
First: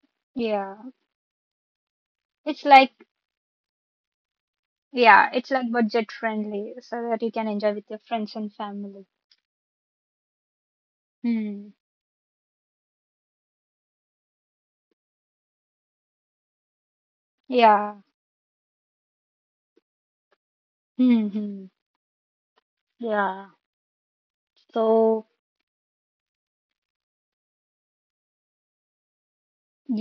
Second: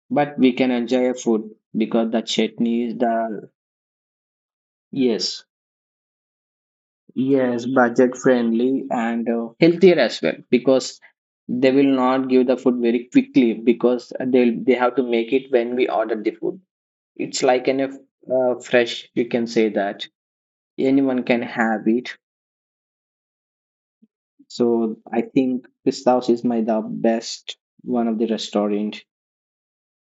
S1: But we can
S2: yeah.
S1: enjoy a food because the
S2: It's
S1: chutney
S2: like
S1: is the,
S2: yeah,
S1: yes,
S2: it's like budget friendly so that you can
S1: yes,
S2: enjoy with your
S1: budget
S2: friends and
S1: friendly
S2: family.
S1: and healthier as well because they
S2: Mm.
S1: will not give the food very quickly because they have to make it when we order the food. It's like an
S2: Yeah.
S1: fresh, you can say that anyone
S2: Hmm,
S1: can
S2: hmm,
S1: have it.
S2: yeah.
S1: So I
S2: So
S1: think this house is my the best one of the restaurant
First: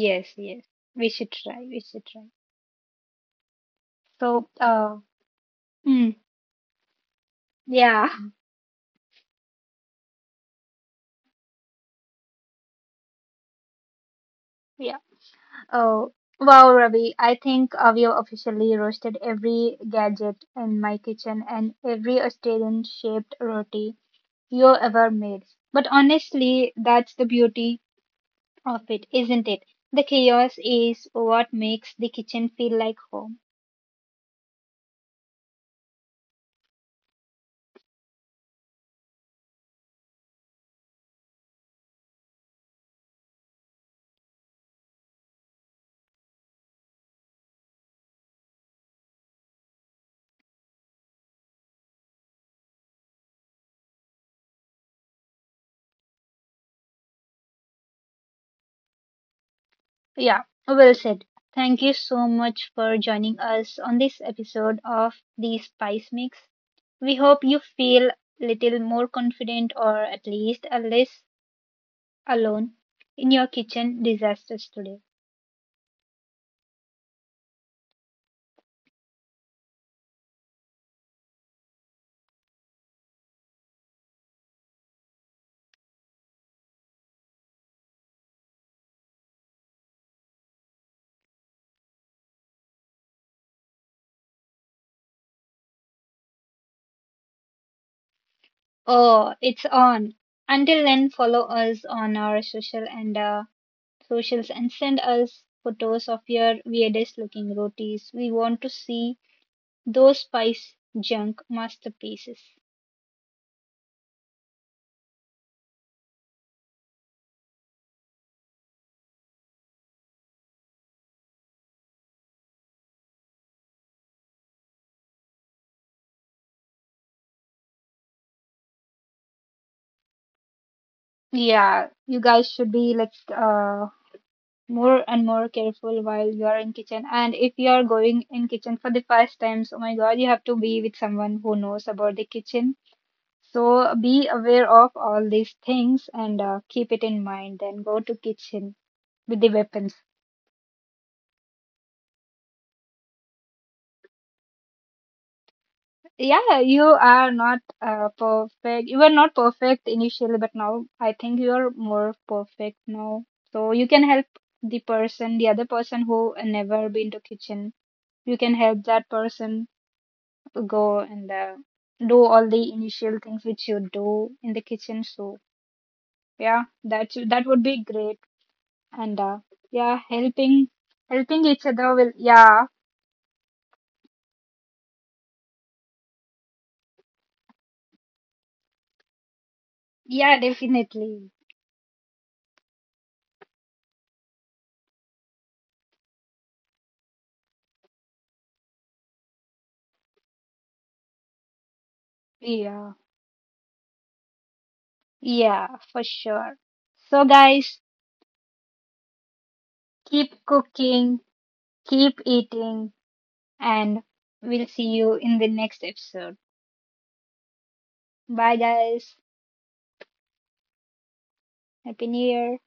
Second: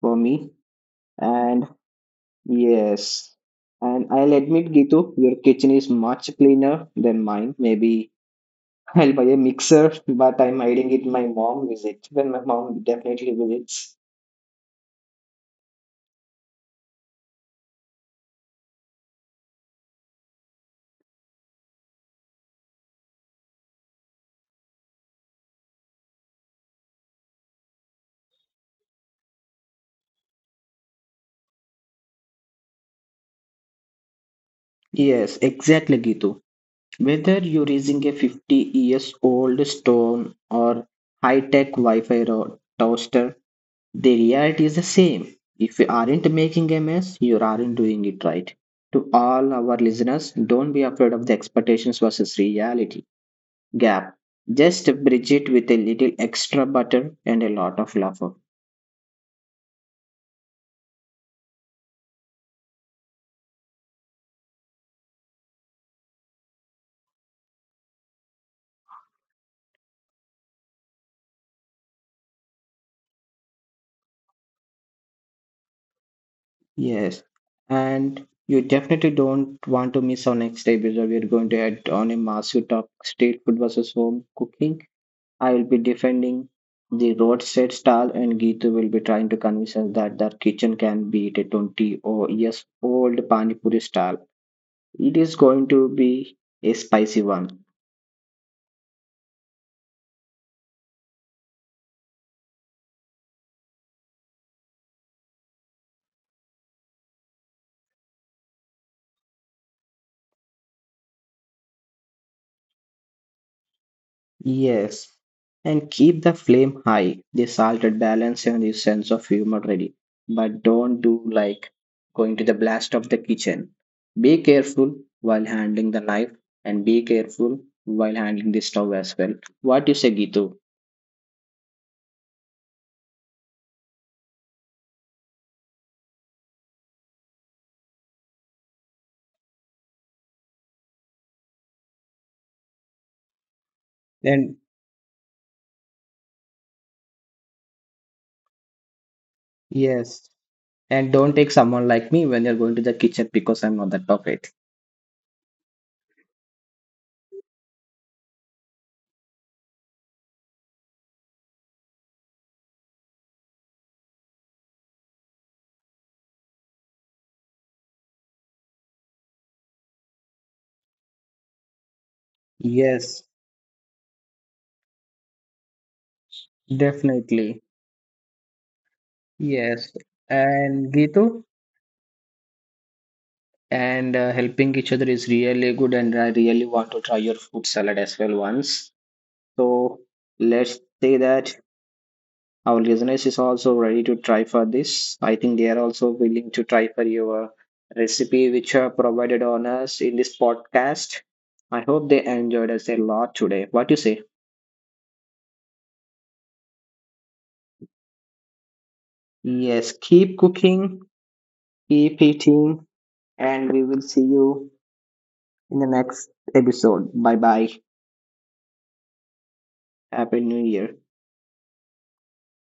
S1: for me.
S2: yes. We should try.
S1: And
S2: We should try.
S1: yes. And I'll
S2: So,
S1: admit,
S2: uh,
S1: Gitu, your kitchen is
S2: mm,
S1: much cleaner than mine.
S2: yeah.
S1: Maybe I'll buy a mixer, but I'm hiding it my mom visits when my mom definitely visits.
S2: Yeah. Oh, wow, Ravi. I think we have officially roasted every gadget in my kitchen and every Australian shaped roti you ever made. But honestly, that's the beauty of it, isn't it? The chaos is what makes the kitchen feel like home.
S1: Yes, exactly, Gitu. Whether you're using a 50 years old stone or high tech Wi Fi toaster, the reality is the same. If you aren't making a mess, you aren't doing it right. To all our listeners, don't be afraid of the expectations versus reality gap. Just bridge it with a little extra butter and a lot of laughter.
S2: Yeah, well said. Thank you so much for joining us on this episode of The Spice Mix. We hope you feel little more confident, or at least a less alone in your kitchen disasters today.
S1: Yes. And you definitely don't want to miss our next episode. We're going to head on a massive talk street food versus home cooking. I will be defending the roadside stall, and Geetu will be trying to convince us that their kitchen can beat a 20 or years old Pani Puri stall. It is going to be a spicy one.
S2: Oh, it's on. Until then, follow us on our socials, and send us photos of your weirdest looking rotis. We want to see those spice junk masterpieces.
S1: Yes, and keep the flame high. The salted balance and the sense of humor ready. But don't do like going to the blast of the kitchen. Be careful while handling the knife and be careful while handling the stove as well. What you say, Gitu?
S2: Yeah, you guys should be like more and more careful while you are in kitchen. And if you are going in kitchen for the first time, so my God, you have to be with someone who knows about the kitchen. So be
S1: And
S2: aware of all these things, and keep it in mind. Then go to kitchen with the weapons.
S1: yes. And don't take someone like me when you're going to the kitchen because I'm not that perfect.
S2: Yeah, you are not perfect. You were not perfect initially, but now I think you are more perfect now. So you can help the other person who never been to kitchen, you can help that person go and do all the
S1: Yes,
S2: initial things which you do in the kitchen. So yeah, that
S1: definitely.
S2: would be great. And
S1: Yes.
S2: yeah,
S1: And Gitu?
S2: helping each other will, yeah,
S1: And helping each other is really good, and I really want to try your food salad as well once. So
S2: yeah,
S1: let's say
S2: definitely.
S1: that our listeners is also ready to try for this. I think they are also willing to try for your recipe which are provided on us in this podcast. I hope they enjoyed us a
S2: Yeah,
S1: lot today. What you say?
S2: yeah, for sure. So guys,
S1: Yes, keep
S2: keep
S1: cooking,
S2: cooking,
S1: keep
S2: keep
S1: eating,
S2: eating,
S1: and we will
S2: and
S1: see you
S2: we'll see you in the
S1: in the
S2: next
S1: next
S2: episode.
S1: episode. Bye bye.
S2: Bye, guys.
S1: Happy new year.
S2: Happy New Year.